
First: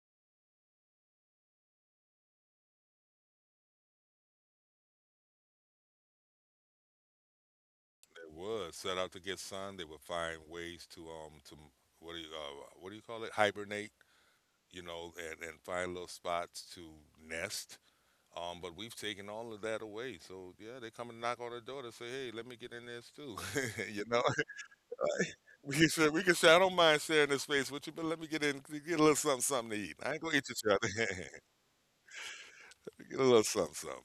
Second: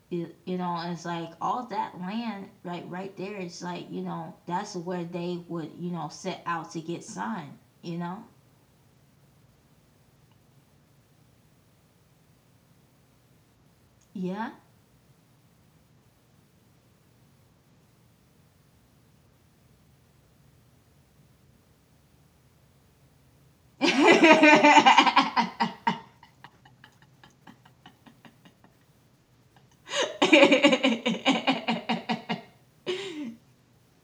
A: you, you know, it's like all that land right right there. It's like, you know, that's where they would, you know, set out to get sun, you know.
B: They would set out to get sun. They would find ways to um to m- what do you uh, what do you call it? Hibernate.
A: Yeah.
B: You know, and and find little spots to nest. Um, but we've taken all of that away. So yeah, they come and knock on the door to say, "Hey, let me get in this too." *laughs* you know,
A: *laughs*
B: *laughs* we can say we can say, "I don't mind sharing this space with you, but let me get in, get a little something, something to eat. I ain't gonna eat you, child." *laughs* Get a little something something.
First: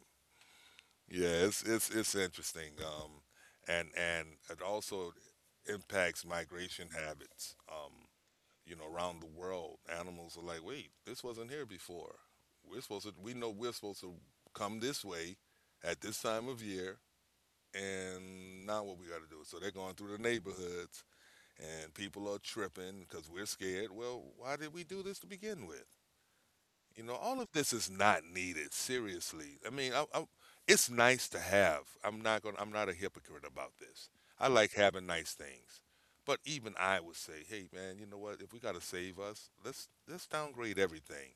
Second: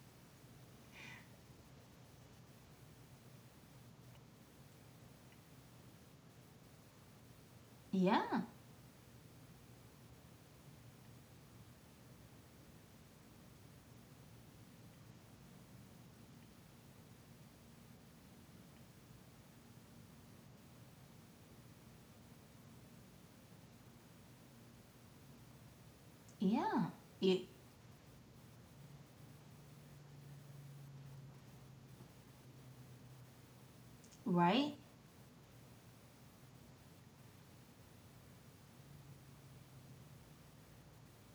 B: Yeah, it's it's it's interesting, um, and and it also impacts migration habits. Um,
A: Yeah.
B: you know, around the world, animals are like, wait, this wasn't here before. We're supposed to, we know we're supposed to come this way at this time of year, and now what we got to do. So they're going through the neighborhoods, and people are tripping because we're scared. Well, why did we do this to begin with?
A: Yeah.
B: You know, all
A: You,
B: of this is not needed. Seriously, I mean, I, I, it's nice to have. I'm not going. to I'm not a hypocrite about this. I like
A: right,
B: having nice things, but even I would say, hey, man, you know what? If we got to save us, let's let's downgrade everything.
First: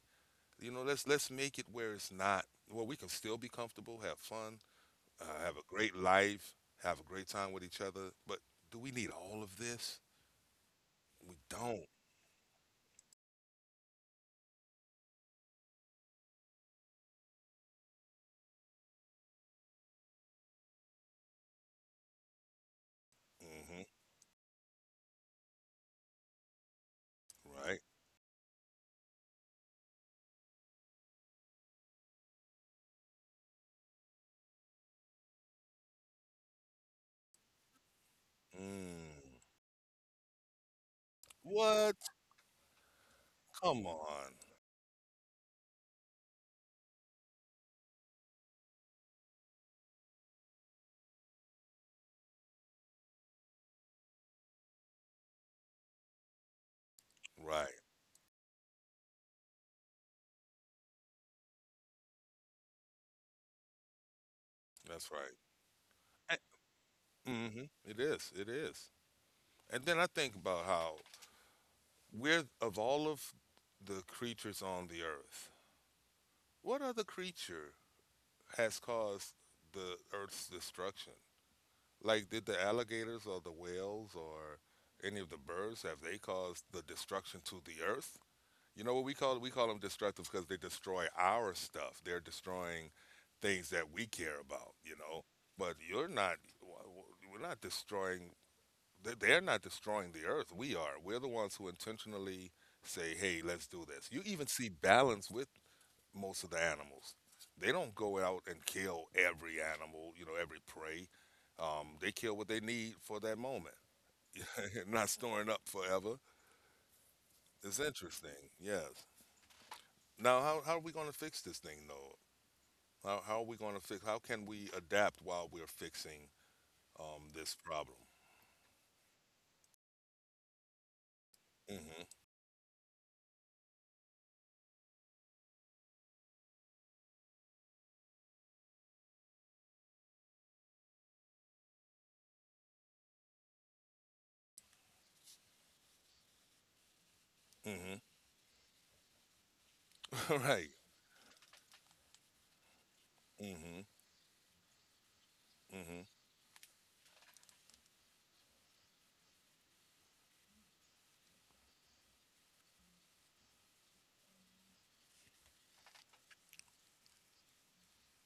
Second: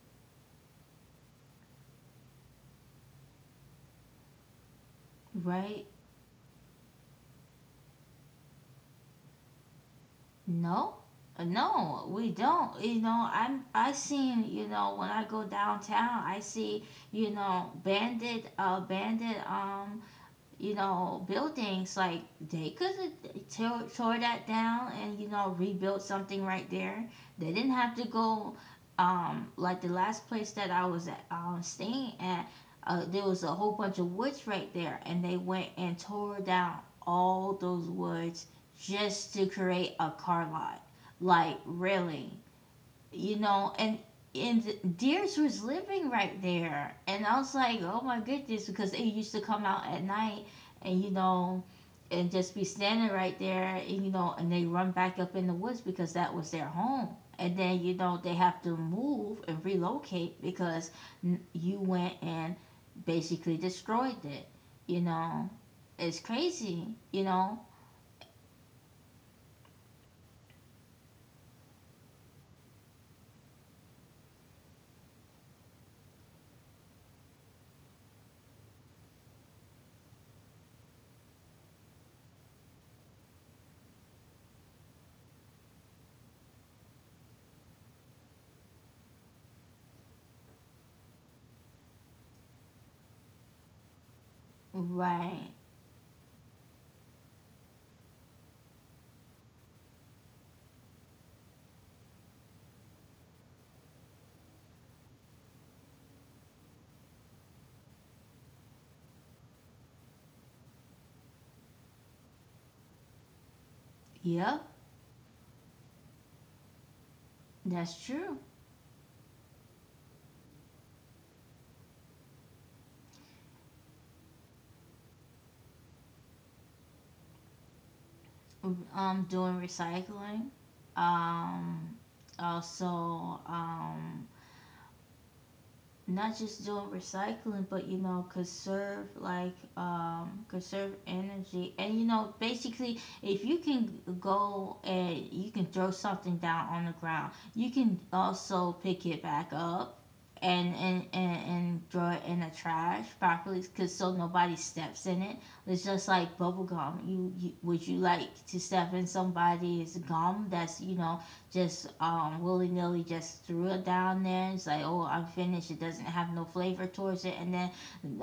B: You know, let's let's make it where it's not. Well, we can still be comfortable, have fun, uh, have a
A: right.
B: great life, have a great time with each other. But do we need all of this?
A: No,
B: We don't.
A: no, we don't, you know. I'm i seen, you know, when I go downtown, I see, you know, bandit uh bandit um you know, buildings, like they could have
B: Hmm.
A: tore, tore that down and, you know, rebuilt something right there. They didn't
B: Right.
A: have to go, um, like the last place that I was at, um, staying at, uh, there was a whole bunch of woods right there, and they went and tore down all those woods
B: Mm.
A: just to create a car lot. Like,
B: What?
A: really? You know,
B: Come
A: and
B: on.
A: and the deers was living right there, and I was like, oh my goodness, because they used to come out at night, and you know, and just be standing right there, and, you know, and they run back up in the woods because that was their home, and
B: Right.
A: then, you know, they have to move and relocate because n- you went and basically destroyed it, you
B: That's right.
A: know, it's crazy, you know,
B: Mm-hmm. It is. It is. And then I think about how we're of all of the creatures on the earth, what other creature has caused the earth's destruction? Like, did the alligators or the whales or any of the birds have they caused the destruction to the earth? You know what we call we call them destructive because they destroy our stuff. They're destroying things that we care about. You know,
A: right?
B: but you're not. W- w- We're not destroying They- They're not destroying the earth. We are. We're the ones who intentionally say, hey, let's do this. You even see balance with most of the animals. They don't go out and kill every animal, you know, every prey. Um, they kill what they need for that moment,
A: Yep,
B: *laughs* not storing up forever. It's
A: that's true.
B: interesting, yes. Now, how, how are we going to fix this thing, though? How, how are we going to fix? How can we adapt while we're fixing um, this problem?
A: Um doing recycling, um
B: mm
A: also, um not just doing recycling, but, you know, conserve like, um, conserve energy, and, you know, basically, if you can go and you can throw something down on the ground, you
B: hmm mm
A: can
B: hmm
A: also pick it back up
B: *laughs* Right.
A: and and and, and throw it in the trash
B: mm
A: properly,
B: hmm
A: cause so nobody steps in it. It's
B: mm hmm
A: just like bubble gum. You, you would, you like to step in somebody's gum that's, you know, just um willy nilly just threw it down there. It's like, oh, I'm finished. It doesn't have no flavor towards it, and then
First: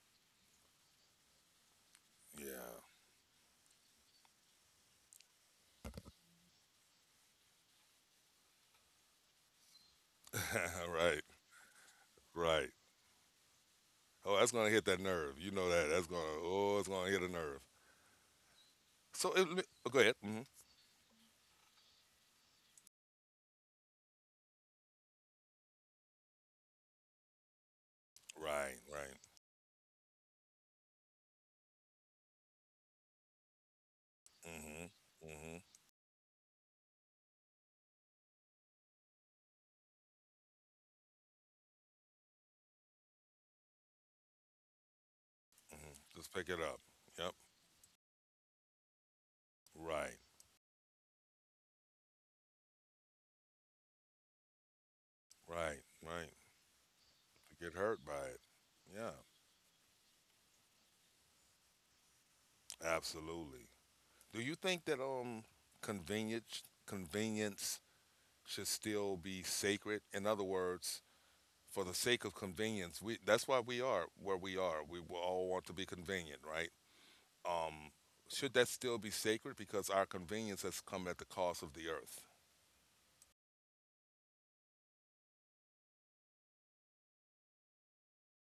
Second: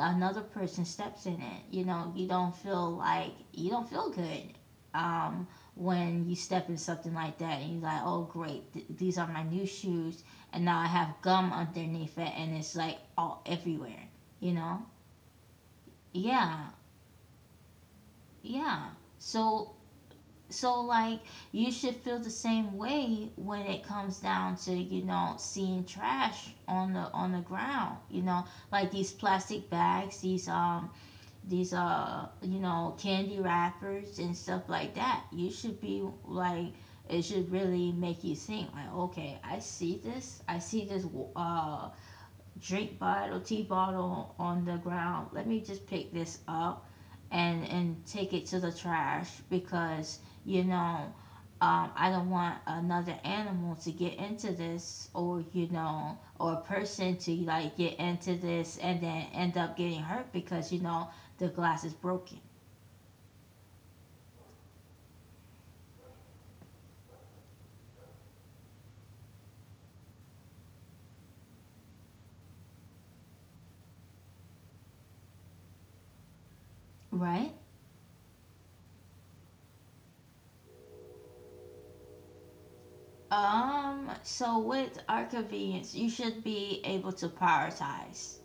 A: another person steps in it. You know, you don't
B: Yeah.
A: feel like you don't feel good. Um, when you step in something like that and you're like, oh, great, th- these are my new shoes, and now I
B: *laughs*
A: have
B: Right,
A: gum underneath it, and
B: right.
A: it's like all everywhere,
B: Oh,
A: you
B: that's gonna
A: know?
B: hit that nerve. You know that. That's gonna.
A: Yeah,
B: Oh, it's gonna hit a nerve.
A: yeah.
B: So it, let me-
A: So
B: oh, go ahead. Hmm.
A: So like you should feel the same way when it comes down to, you know, seeing trash on the on the ground, you know,
B: Right,
A: like these
B: right.
A: plastic bags, these um these uh you know, candy wrappers and stuff
B: Mm-hmm.
A: like that, you
B: Mm-hmm.
A: should be like, it should really make you think like, okay, I see this I see this, uh drink bottle, tea bottle on the ground, let me just
B: Mm-hmm.
A: pick
B: Just
A: this
B: pick it up.
A: up
B: Yep.
A: and and take it to the trash because,
B: Right,
A: you know, um, I don't want another animal to get into this, or you
B: right,
A: know,
B: right.
A: or a person to
B: To get
A: like get
B: hurt by
A: into
B: it.
A: this and
B: Yeah,
A: then end up getting hurt because, you know, the glass is broken,
B: absolutely. Do you think that um convenience convenience should still be sacred? In other words, for the sake of convenience, we that's why we are where we are. We will all want to be convenient, right?
A: right.
B: Um, should that still be sacred? Because our convenience has come at the cost of the earth.
A: Um so with our convenience, you should be able to prioritize.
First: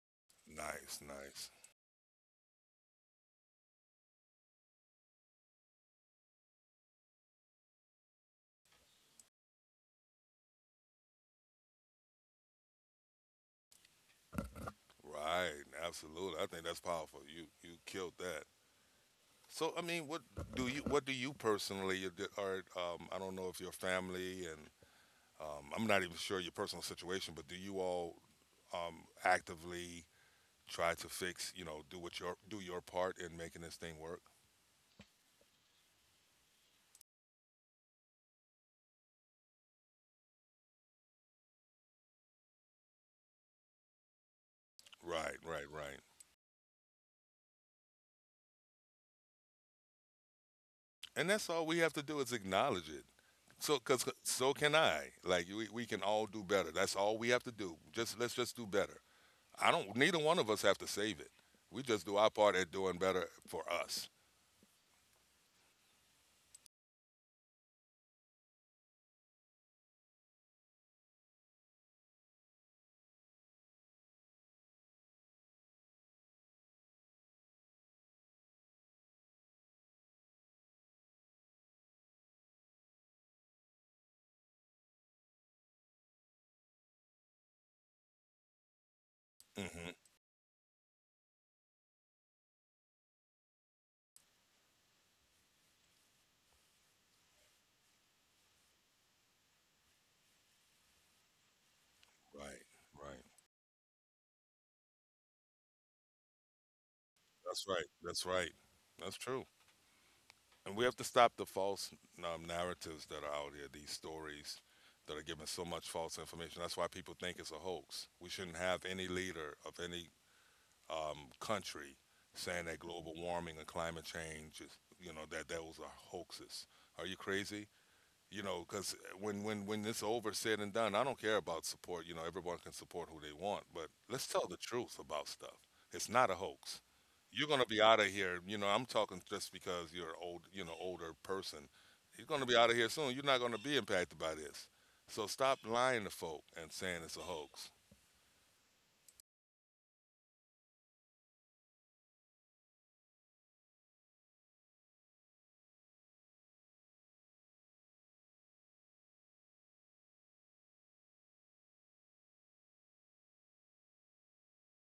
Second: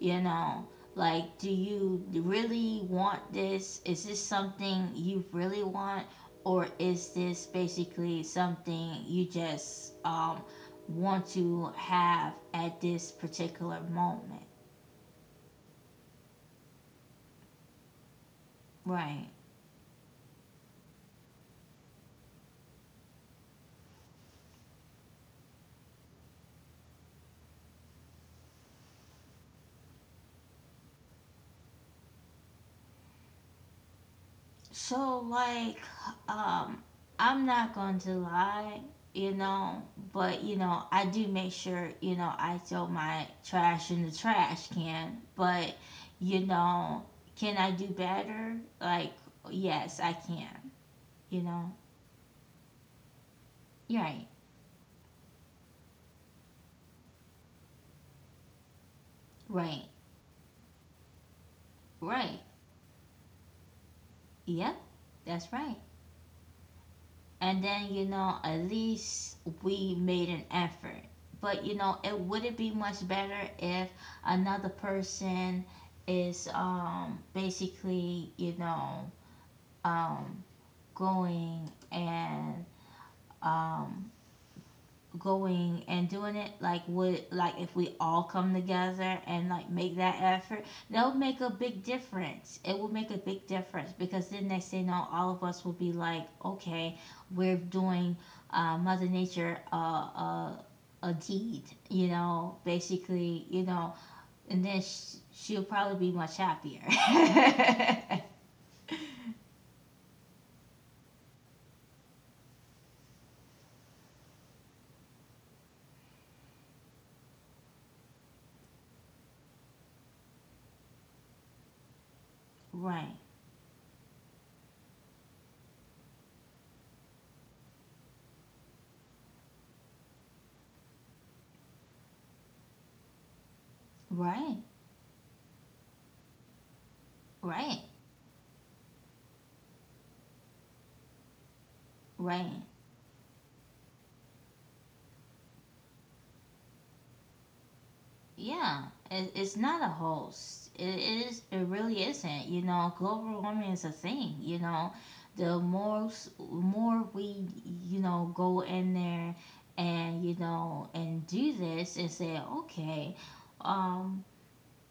A: You know,
B: Nice,
A: like,
B: nice.
A: do you really want this? Is this something you really want? Or is this basically something you just um, want to have at this particular moment?
B: Right, absolutely. I think that's powerful. You you killed that.
A: Right.
B: So I mean, what do you what do you personally you did- or um, I don't know if your family and um, I'm not even sure your personal situation, but do you all um, actively try to fix you know do what your do your part in making this thing work?
A: So like, um I'm not going to lie, you know, but, you know, I do make sure, you know, I throw my trash in the trash can,
B: Right, right,
A: but,
B: right.
A: you know, can I do better? Like, yes, I can,
B: And
A: you
B: that's all
A: know.
B: we have to do is acknowledge it. So, cause
A: Right.
B: so can I. Like we, we can all do better. That's all we have to do. Just let's just do better. I
A: Right.
B: don't. Neither one of us have to save it. We just do our
A: Right.
B: part at doing better for us.
A: Yep. That's right. And then, you know, at least we made an effort, but, you know, it would not be much better if another person is um basically, you know, um going and um going and doing it. Like, would, like if we all come together and like
B: Hmm.
A: make that effort, that would make a big difference. It would make a big difference because then next thing you know, all of us will be like, okay, we're doing, uh, mother nature uh, uh, a deed, you know,
B: Right. Right.
A: basically, you know. And then sh- she'll probably be much happier.
B: That's right.
A: *laughs*
B: That's right. That's true. And we have to stop the false um, narratives that are out here. These stories that are giving so much false information. That's why people think it's a hoax. We shouldn't have any leader of any um, country saying that global
A: Right,
B: warming and climate change is, you know, that that was a hoaxes. Are you crazy? You know, because when when when it's over, said and done, I don't care about support. You know, everyone can support who they want, but let's tell the
A: right,
B: truth about stuff. It's not a hoax. You're gonna
A: right,
B: be out of here. You know, I'm talking just because you're old, you know, older person. You're gonna be
A: right.
B: out of here soon. You're not gonna be impacted by this. So stop lying to folk and saying it's a hoax.
A: Yeah, it, it's not a hoax. It is. It really isn't. You know, global warming is a thing. You know, the more s- more we, you know, go in there and, you know, and do this and say, okay, um,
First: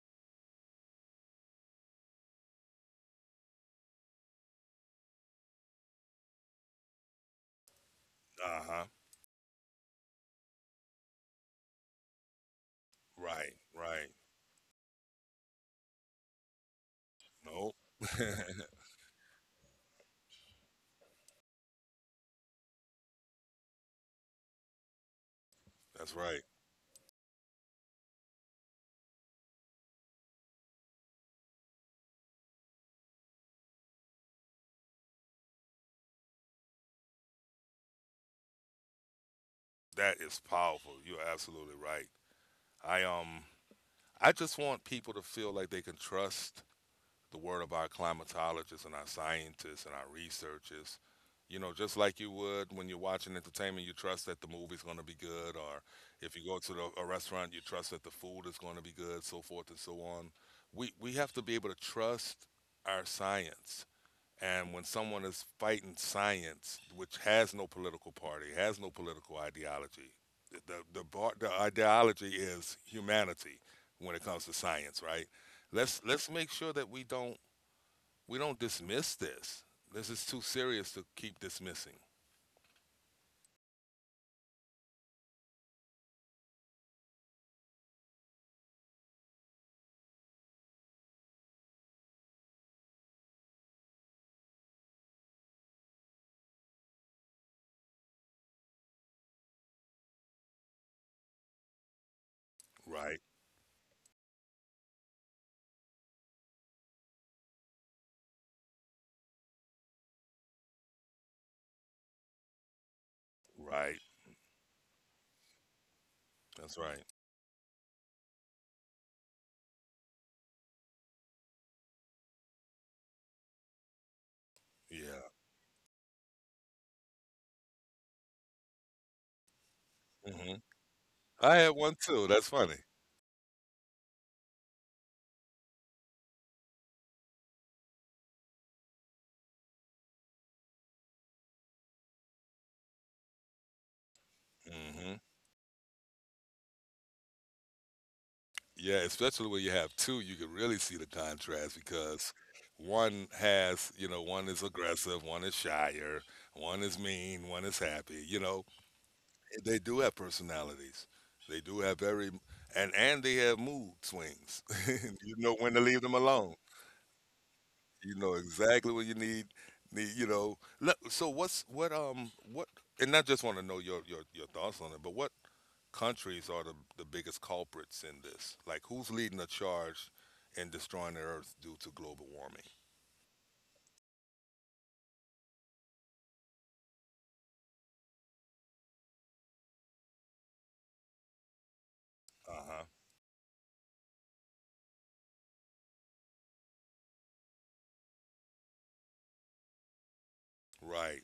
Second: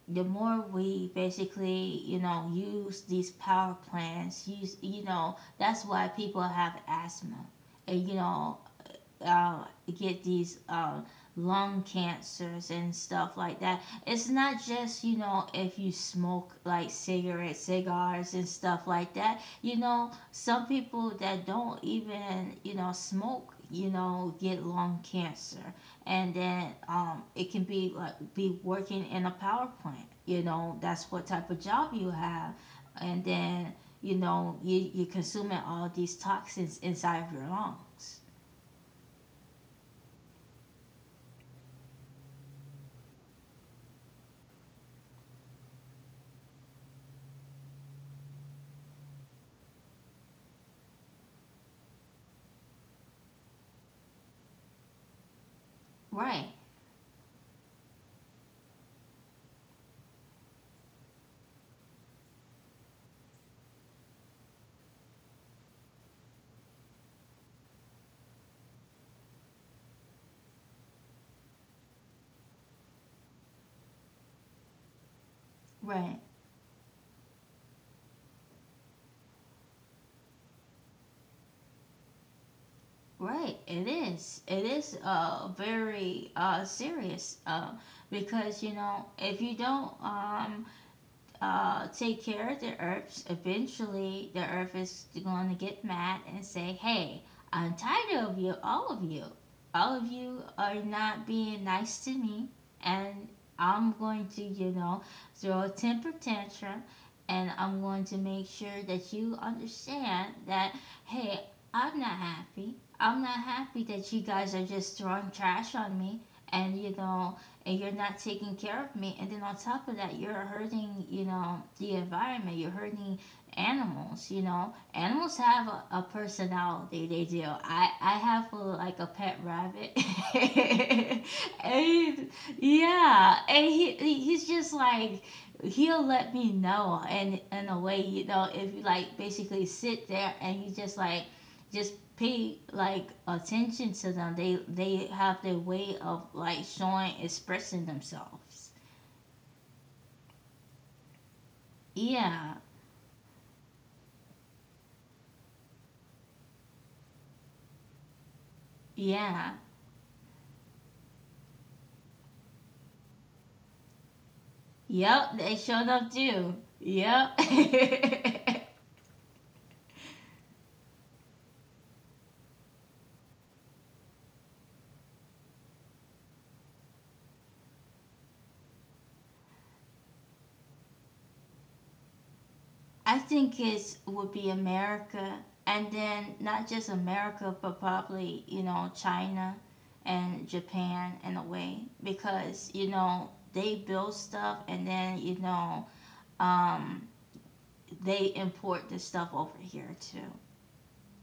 A: the more we basically, you know, use these power plants. Use, you know, that's why people have asthma. And, you know,
B: Uh huh.
A: uh, get these uh, lung cancers and stuff
B: Right.
A: like that.
B: Right.
A: It's not just, you know, if you smoke like cigarettes,
B: No.
A: cigars, and
B: *laughs*
A: stuff like that. You know, some people that don't even, you know, smoke, you know, get lung cancer.
B: That's
A: And
B: right.
A: then, um, it can be like be working in a power plant. You know, that's what type of job you have. And then, you know, you, you're consuming all these toxins inside of your lungs.
B: That is powerful. You're absolutely right. I um I just want people to feel like they can trust the word of our climatologists and our scientists and our researchers. You know, just like you would when you're watching entertainment, you trust that the movie's going to be good, or if you
A: Right.
B: go to the, a restaurant, you trust that the food is going to be good, so forth and so on. We we have to be able to trust our science. And when someone is fighting science, which has no political party, has no political ideology, the, the, bar, the ideology is humanity when it comes to science, right? Let's,
A: Right,
B: let's make sure that we don't, we don't dismiss this. This is too serious to keep dismissing.
A: right. It is. It is, uh very uh serious, uh because, you know, if you don't, um uh, take care of the earth, eventually the earth is going to get mad and say, hey, I'm tired of you, all of you. All of you are not being nice to me,
B: Right,
A: and I'm going to, you know, throw a temper tantrum, and I'm going to make sure that you understand that, hey, I'm not happy. I'm not happy
B: right.
A: that you guys are just throwing trash on me,
B: That's
A: and, you
B: right.
A: know, and you're not taking care of me, and then on top of that, you're hurting, you know, the environment, you're hurting animals. You know,
B: Yeah.
A: animals have a, a personality, they do. I i have a, like a pet rabbit.
B: Hmm. I
A: *laughs*
B: had one too.
A: And
B: That's funny.
A: yeah, and he he's just like, he'll let me know, and in a way, you know, if you like basically sit there and you just like just pay like attention to them. They they
B: Hmm.
A: have their way of like showing expressing themselves.
B: Yeah, especially when you have two, you can really see the contrast because
A: Yeah,
B: one has, you know, one is aggressive, one is shyer, one is mean, one is happy. You know,
A: yeah,
B: they do have personalities. They do have very, and and they have mood swings. *laughs* You
A: yep.
B: know
A: They
B: when to
A: showed
B: leave
A: up
B: them alone.
A: too. Yep.
B: You know
A: *laughs*
B: exactly what you need. Need you know. Look, So what's what um what? And I just want to know your your your thoughts on it. But what countries are the, the biggest culprits in this. Like, who's leading the charge in destroying the Earth due to global warming?
A: I think it would be America, and then not just America, but probably, you know, China and Japan in a way,
B: Uh
A: because,
B: huh.
A: you know, they build stuff, and then, you know, um, they import the stuff over here too.
B: Right.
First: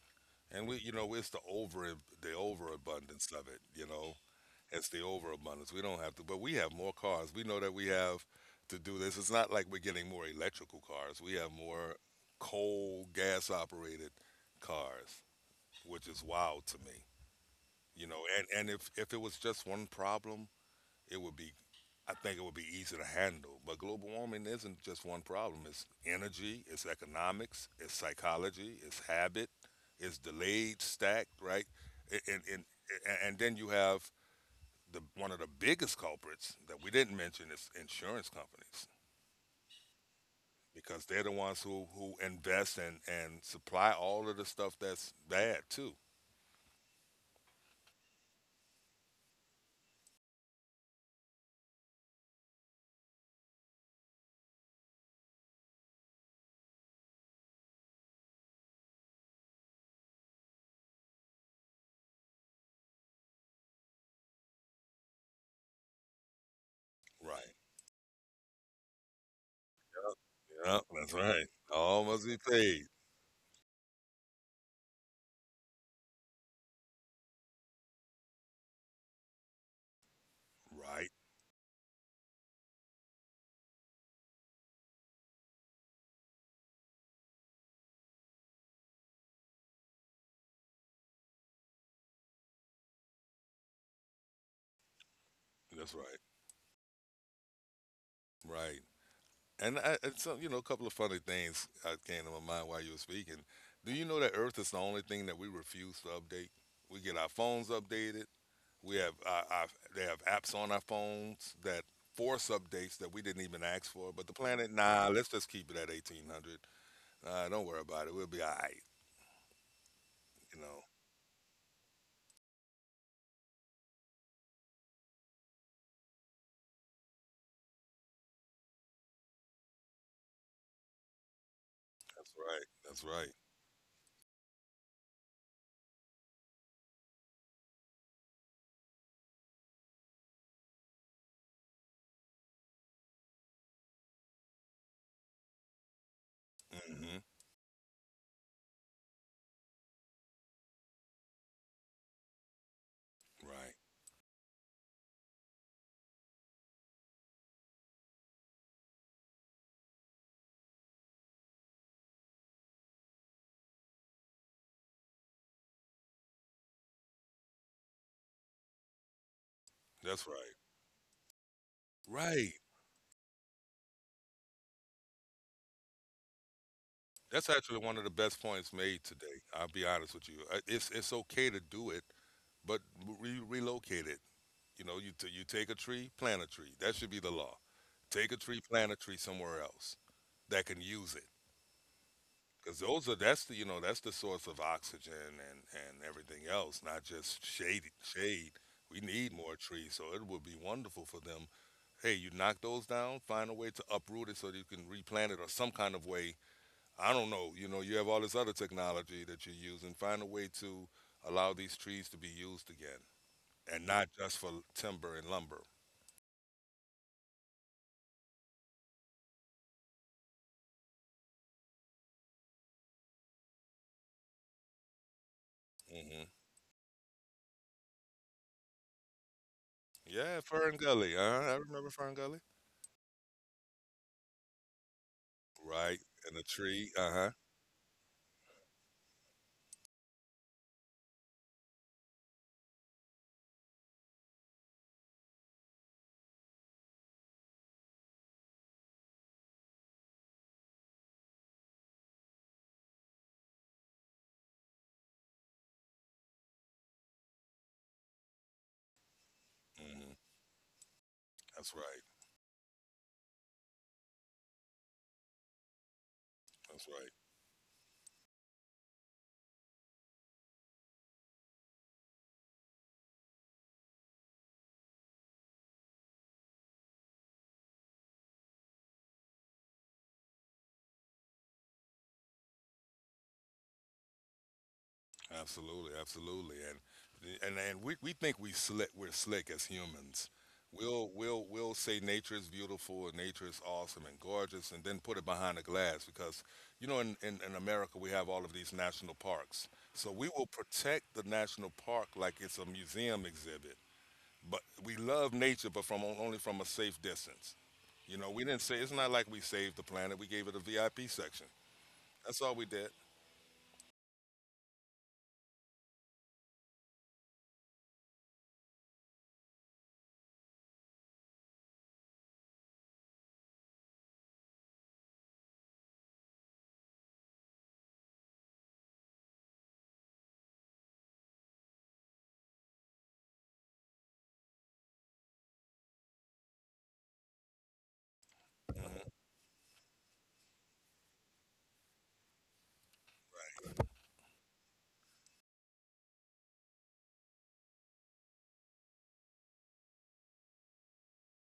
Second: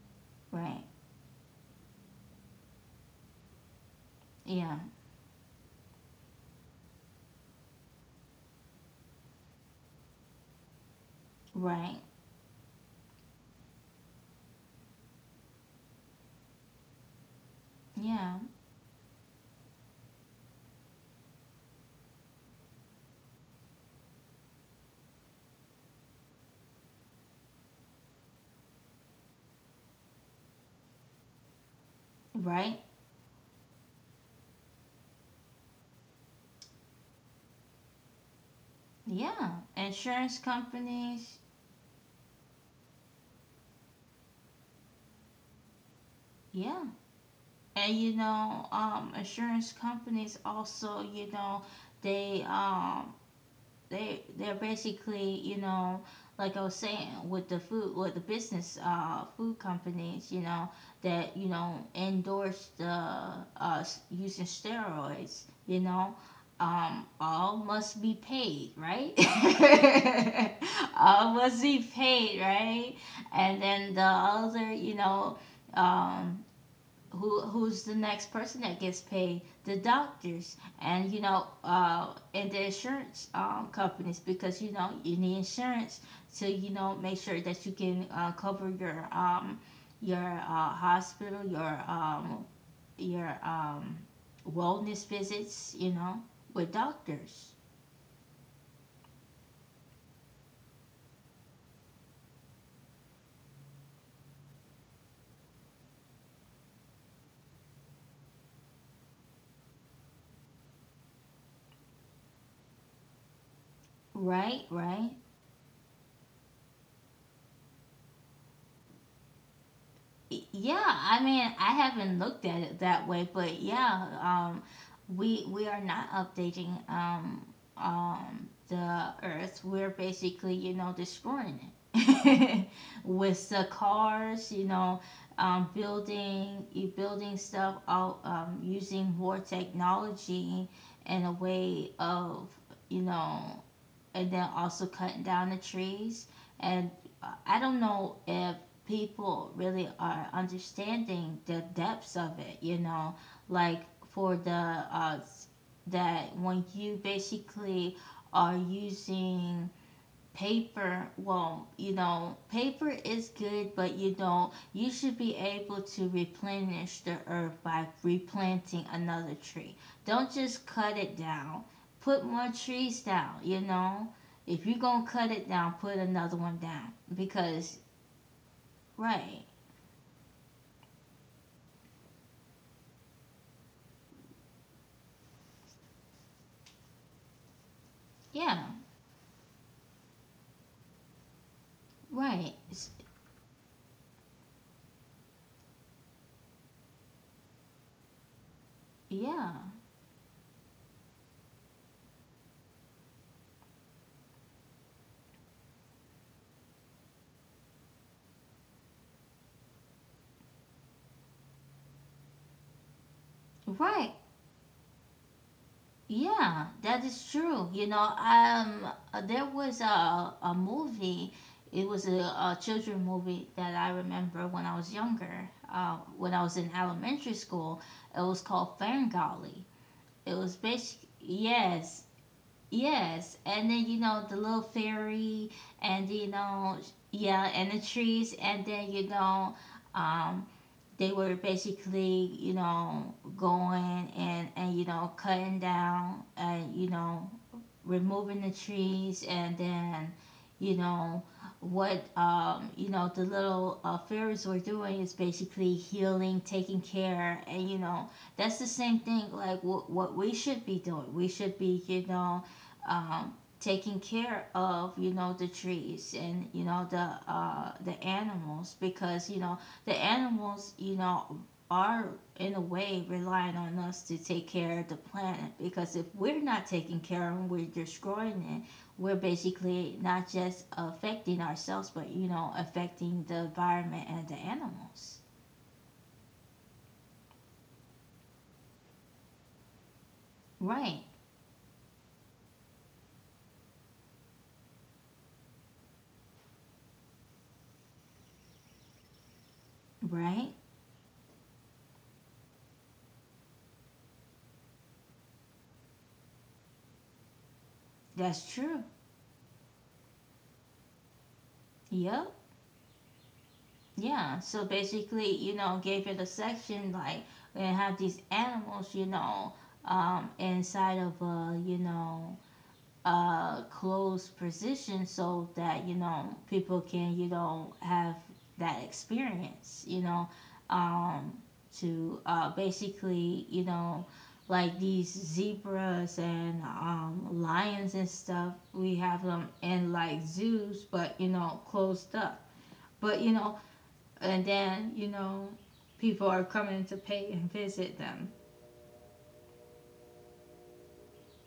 B: And we,
A: Right.
B: you know, it's the over the overabundance of it. You know,
A: Yeah,
B: it's the overabundance. We don't have to, but we have more cars. We know that we have to do this. It's not like we're getting more electrical cars. We have more
A: right.
B: coal, gas operated cars, which is wild to me. You know,
A: Yeah,
B: and and if if it was just one problem, it would be I think it would be easy to handle. But global warming isn't just one problem. It's energy, it's economics, it's psychology, it's habit, it's delayed, stacked, right? And and
A: right.
B: and, and then you have the one of the biggest culprits that we didn't mention is insurance companies
A: Yeah, insurance
B: because they're the
A: companies.
B: ones who who invest and and supply all of the stuff that's bad too.
A: Yeah, and, you know, um, insurance companies also, you know, they um they they're basically, you know, like I was saying with the food with the business, uh food companies, you know, that, you know, endorse the, uh using steroids, you know, um
B: Right.
A: all must be paid, right. *laughs*
B: Yeah, that's
A: All
B: right.
A: must be
B: All must be
A: paid,
B: paid.
A: right. And then the other, you know, um who who's the next person that gets paid? The doctors,
B: Right.
A: and you know, uh and the insurance, um companies, because, you know, you need insurance to, you know, make sure that you can, uh, cover your um your, uh, hospital, your um your um wellness visits, you
B: That's right.
A: know, with doctors,
B: Right. And I, and so you know, a couple of funny things uh, came to my mind while you were speaking. Do you know that Earth is the only thing that we refuse to update? We get our phones updated. We have our, our, they have apps on our phones that force updates that we didn't even ask for. But the
A: right,
B: planet, nah,
A: right.
B: let's just keep it at eighteen hundred. Uh, don't worry about it. We'll be all right. You
A: Yeah,
B: know,
A: I mean, I haven't looked at it that way, but yeah, um, we we are not updating, um, um, the Earth. We're basically, you know, destroying
B: that's
A: it
B: right.
A: *laughs*
B: That's right.
A: with the cars, you know, um, building you building stuff out, um, using more technology and a way of, you know, and then also cutting down the trees. And
B: mm hmm
A: uh, I don't know if people really are understanding the depths of it, you know,
B: Right.
A: like for the, uh, that when you basically are using paper. Won't You know, paper is good, but you don't, you should be able to replenish the earth by replanting another tree.
B: That's
A: Don't
B: right.
A: just cut it down, put more
B: Right.
A: trees down, you know, if you're gonna cut it down, put another one down,
B: That's
A: because
B: actually one of the best points made today.
A: right,
B: I'll be honest with you. Uh, It's it's okay to do it but re- relocate it. You know, you t- you take a tree, plant a tree. That should be the law. Take a tree,
A: yeah,
B: plant a tree somewhere else that can use it,
A: right,
B: because those are that's the you know that's the source of oxygen and and everything else, not just shade shade. We need more
A: yeah,
B: trees, so it would be wonderful for them. Hey, you knock those down, find a way to uproot it so that you can replant it, or some kind of way. I don't know. You know, you have all this other technology that you're using. Find a way to allow these trees to be used again and not
A: right.
B: just for timber and lumber.
A: Yeah, that is true. You know, um, uh, there was a a movie. It was a, a children movie that I remember when I was younger. Uh,
B: Hmm.
A: when I was in elementary school, it was called Ferngully. It
B: Yeah,
A: was
B: Fern
A: basically
B: Gully. Uh, I remember
A: yes,
B: Fern Gully.
A: yes, and then you know the little fairy,
B: Right,
A: and you
B: and the
A: know
B: tree. Uh huh.
A: yeah, and the trees, and then you know, um, they were basically you know going and and you know cutting down and you know removing the trees and then you know what um you know the little uh, fairies were doing is basically healing, taking care, and you know that's the same thing. Like what what
B: Hmm.
A: we should be doing, we should
B: That's
A: be, you
B: right.
A: know um taking care of, you know the trees and, you know
B: That's
A: the
B: right.
A: uh the animals, because you know the animals, you know are in a way relying on us to take care of the planet, because if we're not taking care of it, we're destroying it. We're basically not just affecting ourselves, but, you know, affecting the environment and the animals.
B: Absolutely, absolutely. And and and we, we think we slick. We're slick as humans.
A: Right,
B: We'll we'll we'll say nature is beautiful and nature is awesome and gorgeous, and then put it behind the glass because you know in, in, in America we have all of these national parks. So we will
A: right.
B: protect the national park like it's a museum exhibit, but we love nature, but from only from a safe distance. You know,
A: That's
B: we didn't say
A: true.
B: it's not like we saved the planet. We gave it a V I P section.
A: Yep.
B: That's all we did.
A: Yeah. So basically, you know, gave it a section like, and have these animals, you know, um, inside of a, you know, uh closed position, so that you know people can, you know have that experience you know um to uh basically, you know like these zebras and um lions and stuff. We have them in like zoos, but you know closed up. But you know and then you know people are coming to pay and visit them.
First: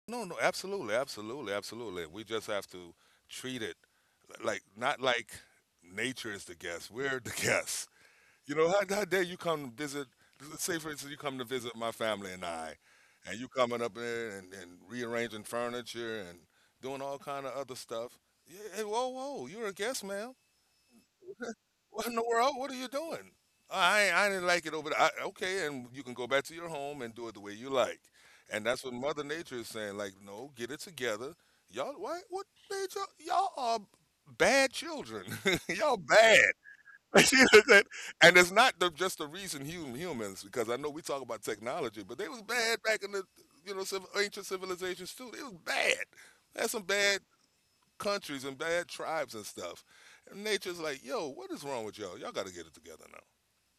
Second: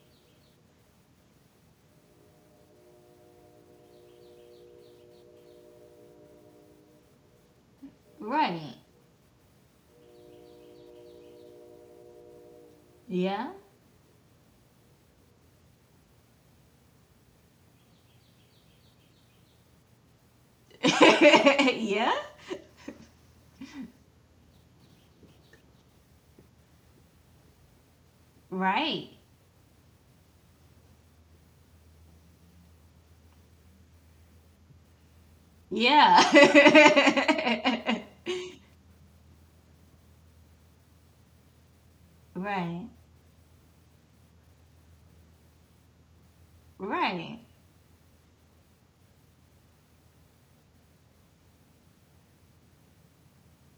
B: No, no, absolutely, absolutely, absolutely. We just have to treat it like, not like nature is the guest. We're the *laughs* guests. You know,
A: Right.
B: how, how dare you come visit? Let's say, for instance, you come to visit my family and I, and you
A: Yeah.
B: coming up there and, and rearranging furniture and doing all kind of other stuff. Yeah, hey, whoa, whoa, you're a guest, ma'am. What
A: *laughs* yeah.
B: in the world? What are you doing? I I didn't like it over there. I, okay, and you can go back to your home and do it the way you like.
A: *laughs*
B: And that's what
A: right.
B: Mother Nature is saying. Like, no, get it together, y'all. Why? What nature? Y'all are bad children. *laughs* Y'all
A: Yeah.
B: bad. *laughs* You know what I'm saying? And it's not the, just the reason hum, humans, because I know we talk about technology, but they
A: *laughs*
B: was bad
A: right.
B: back in the you know civil, ancient civilizations too. They was bad. That's some bad
A: Right.
B: countries and bad tribes and stuff. And nature's like, yo, what is wrong with y'all? Y'all got to get it together now.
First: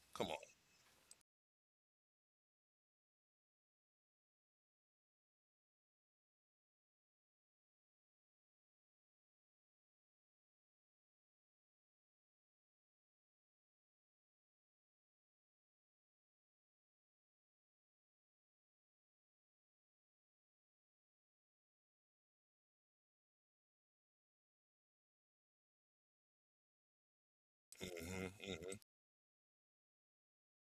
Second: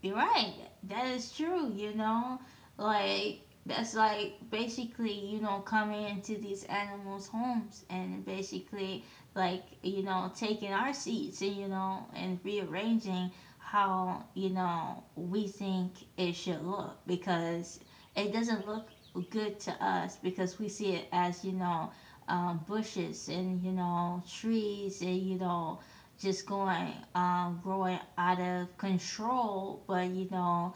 A: You're
B: Come on.
A: right. That is true, you know? Like, that's like basically, you know, coming into these animals' homes and basically, like, you know, taking our seats and, you know, and rearranging how, you know, we think it should look, because it doesn't look good to us, because we see it as, you know, um, bushes and, you know, trees and, you know, just going um growing
B: Hmm.
A: out
B: Hmm.
A: of control. But you know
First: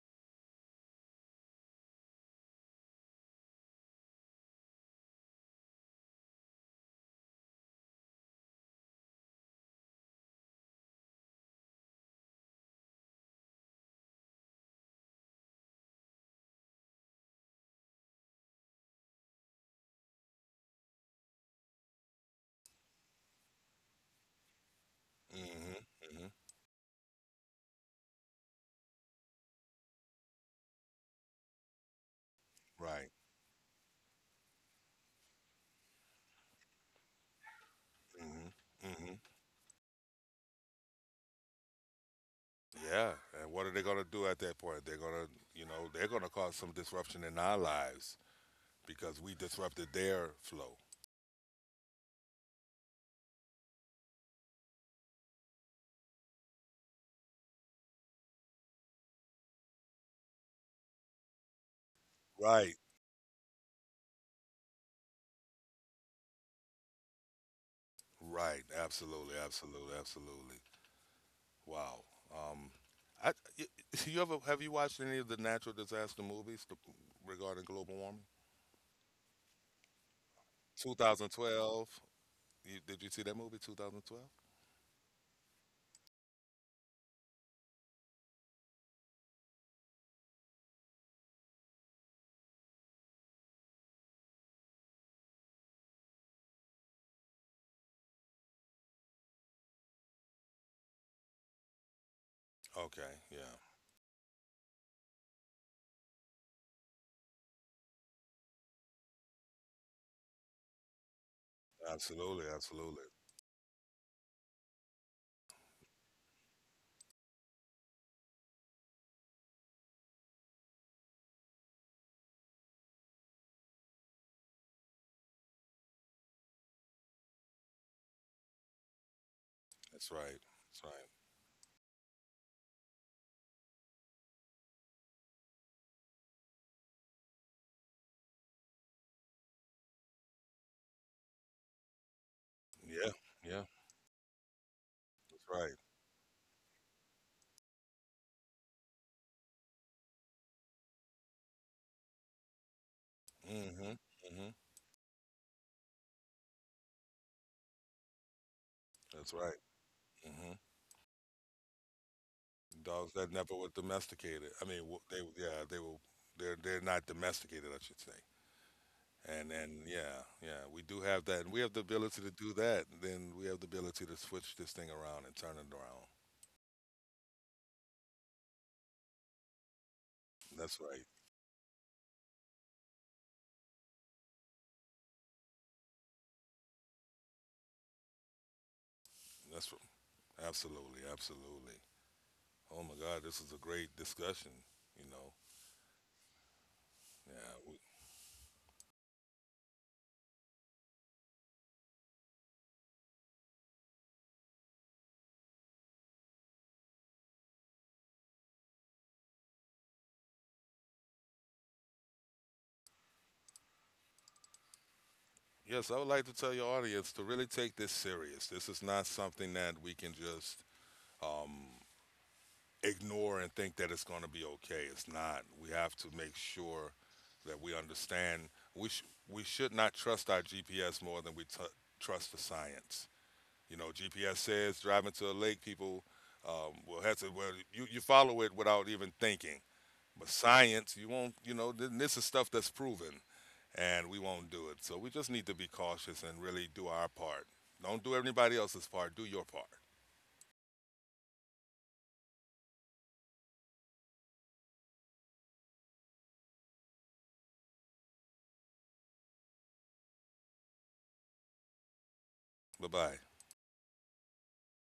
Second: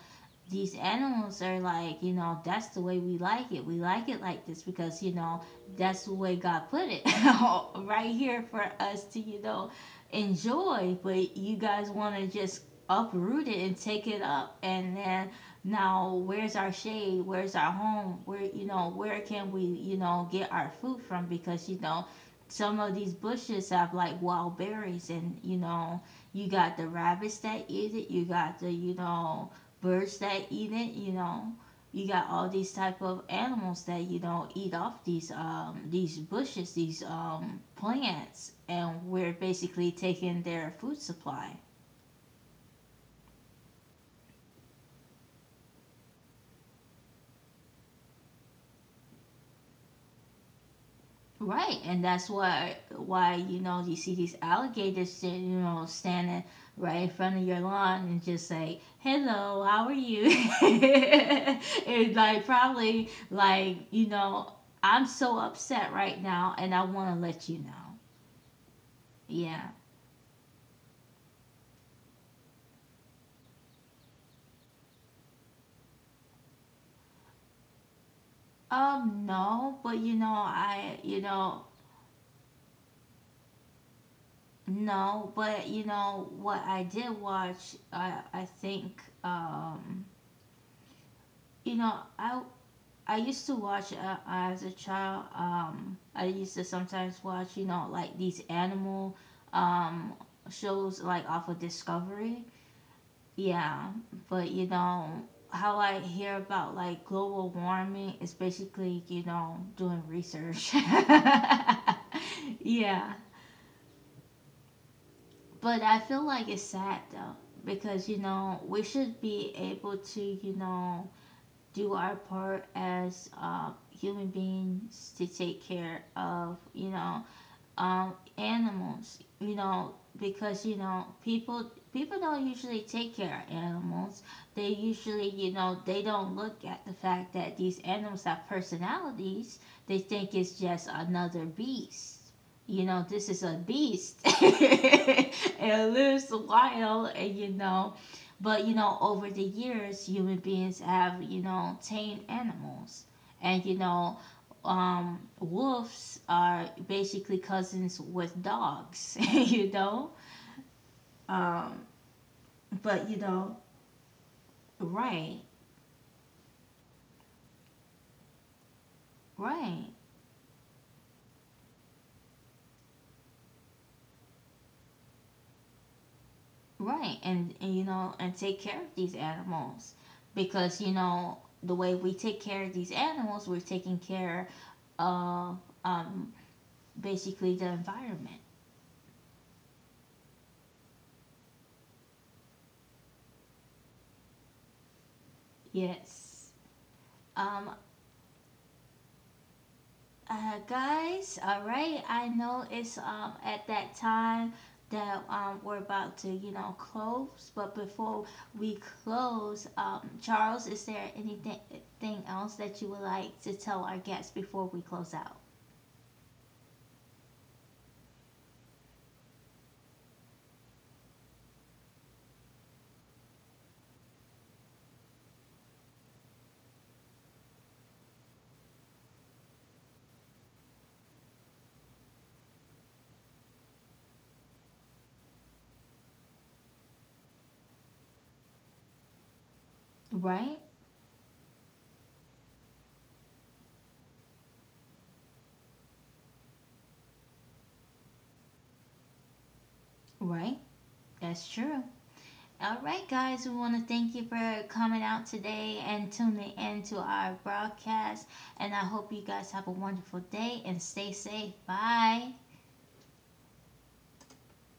A: these animals are like, you know, that's the way we like it. We like it like this, because, you know, that's the way God put it *laughs* right here for us to, you know, enjoy. But you guys want to just uproot it and take it up. And then now, where's our shade? Where's our home? Where, you know, where can we, you know, get our food from? Because, you know, some of these bushes have like wild berries, and, you
B: Hmm.
A: know,
B: Hmm.
A: you got the rabbits that eat it. You got the, you know, birds that eat it you know You got all these type
B: Right.
A: of animals that you know eat off these um these bushes, these um
B: Hmm.
A: plants, and
B: Hmm.
A: we're basically taking their food supply.
B: Yeah. And what are they going to do at that point? They're going to, you know, they're going to cause some disruption in our lives because we disrupted their flow.
A: Right, and that's why why you know you see these alligators that, you know standing right in front of your lawn and just say hello, how are you? *laughs* And like
B: Right.
A: probably like, you know, I'm so upset right now and I want to let you know.
B: Right. Absolutely.
A: Yeah.
B: Absolutely. Absolutely. Wow. Um, I, y- *laughs* you ever have you watched any of the natural disaster movies to, regarding global warming?
A: Um, no, but you know, I, you know,
B: two thousand twelve. You, did you see that movie, two thousand twelve?
A: no, but you know, what I did watch, I, I think, um, you know, I, I used to watch uh, as a child. Um, I used to sometimes watch, you know, like these animal, um, shows like off of Discovery.
B: Okay, yeah,
A: Yeah, but you know, how I hear about like global warming is basically, you know, doing research. *laughs*
B: absolutely, absolutely.
A: Yeah. But I feel like it's sad though, because you know we should be able to you know do our part as uh, human beings to take care of, you know um, animals. You know,
B: That's right.
A: because you
B: That's
A: know
B: right.
A: people people don't usually take care of animals. They usually, you know, they don't look at the fact that these animals have personalities. They think it's just another beast. You know,
B: Yeah,
A: this is a
B: yeah,
A: beast. *laughs*
B: that's right.
A: It lives wild, and you know, but you know, over the years, human beings have you know tamed animals, and
B: Hmm.
A: you know
B: Hmm.
A: um, wolves are basically cousins with dogs, *laughs*
B: That's right.
A: you know.
B: Hmm.
A: Um, but
B: Dogs
A: you
B: that never
A: know,
B: were domesticated. I mean, w- they
A: right,
B: yeah they were, they're they're not domesticated, I should say. And and
A: right,
B: yeah, yeah, we do have that, and we have the ability to do that. Then we have the ability to switch this thing around and turn it around.
A: right, and, and you know, and take care of these animals,
B: That's
A: because you
B: right.
A: know the way we take care of these animals, we're taking care of, um, basically the environment.
B: That's r- absolutely, absolutely. Oh my God, this is a great discussion. You know,
A: Yes.
B: yeah,
A: Um,
B: we,
A: Uh, guys, all right. I know it's um at that time that um we're about to, you know close, but before we close, um Charles, is there anything thing else that you would like to tell our guests before we close out?
B: yes, I would like to tell your audience to really take this serious. This is not something that we can just um, ignore and think that it's going to be okay. It's not. We have to make sure that we understand. We sh- we should not trust our G P S more than we t- trust the science. You know, G P S says driving to a lake, people um, will have to. Well, you you follow it without even thinking. But
A: Right,
B: science, you won't. You know, th- this is stuff that's proven and we won't do it. So we just need to be cautious and really do our part. Don't do anybody else's part, do your part.
A: right. That's true. All right, guys, we want to thank you for coming out today and tuning in to our broadcast. And I hope you guys have a wonderful day and stay safe. Bye.
B: Bye bye.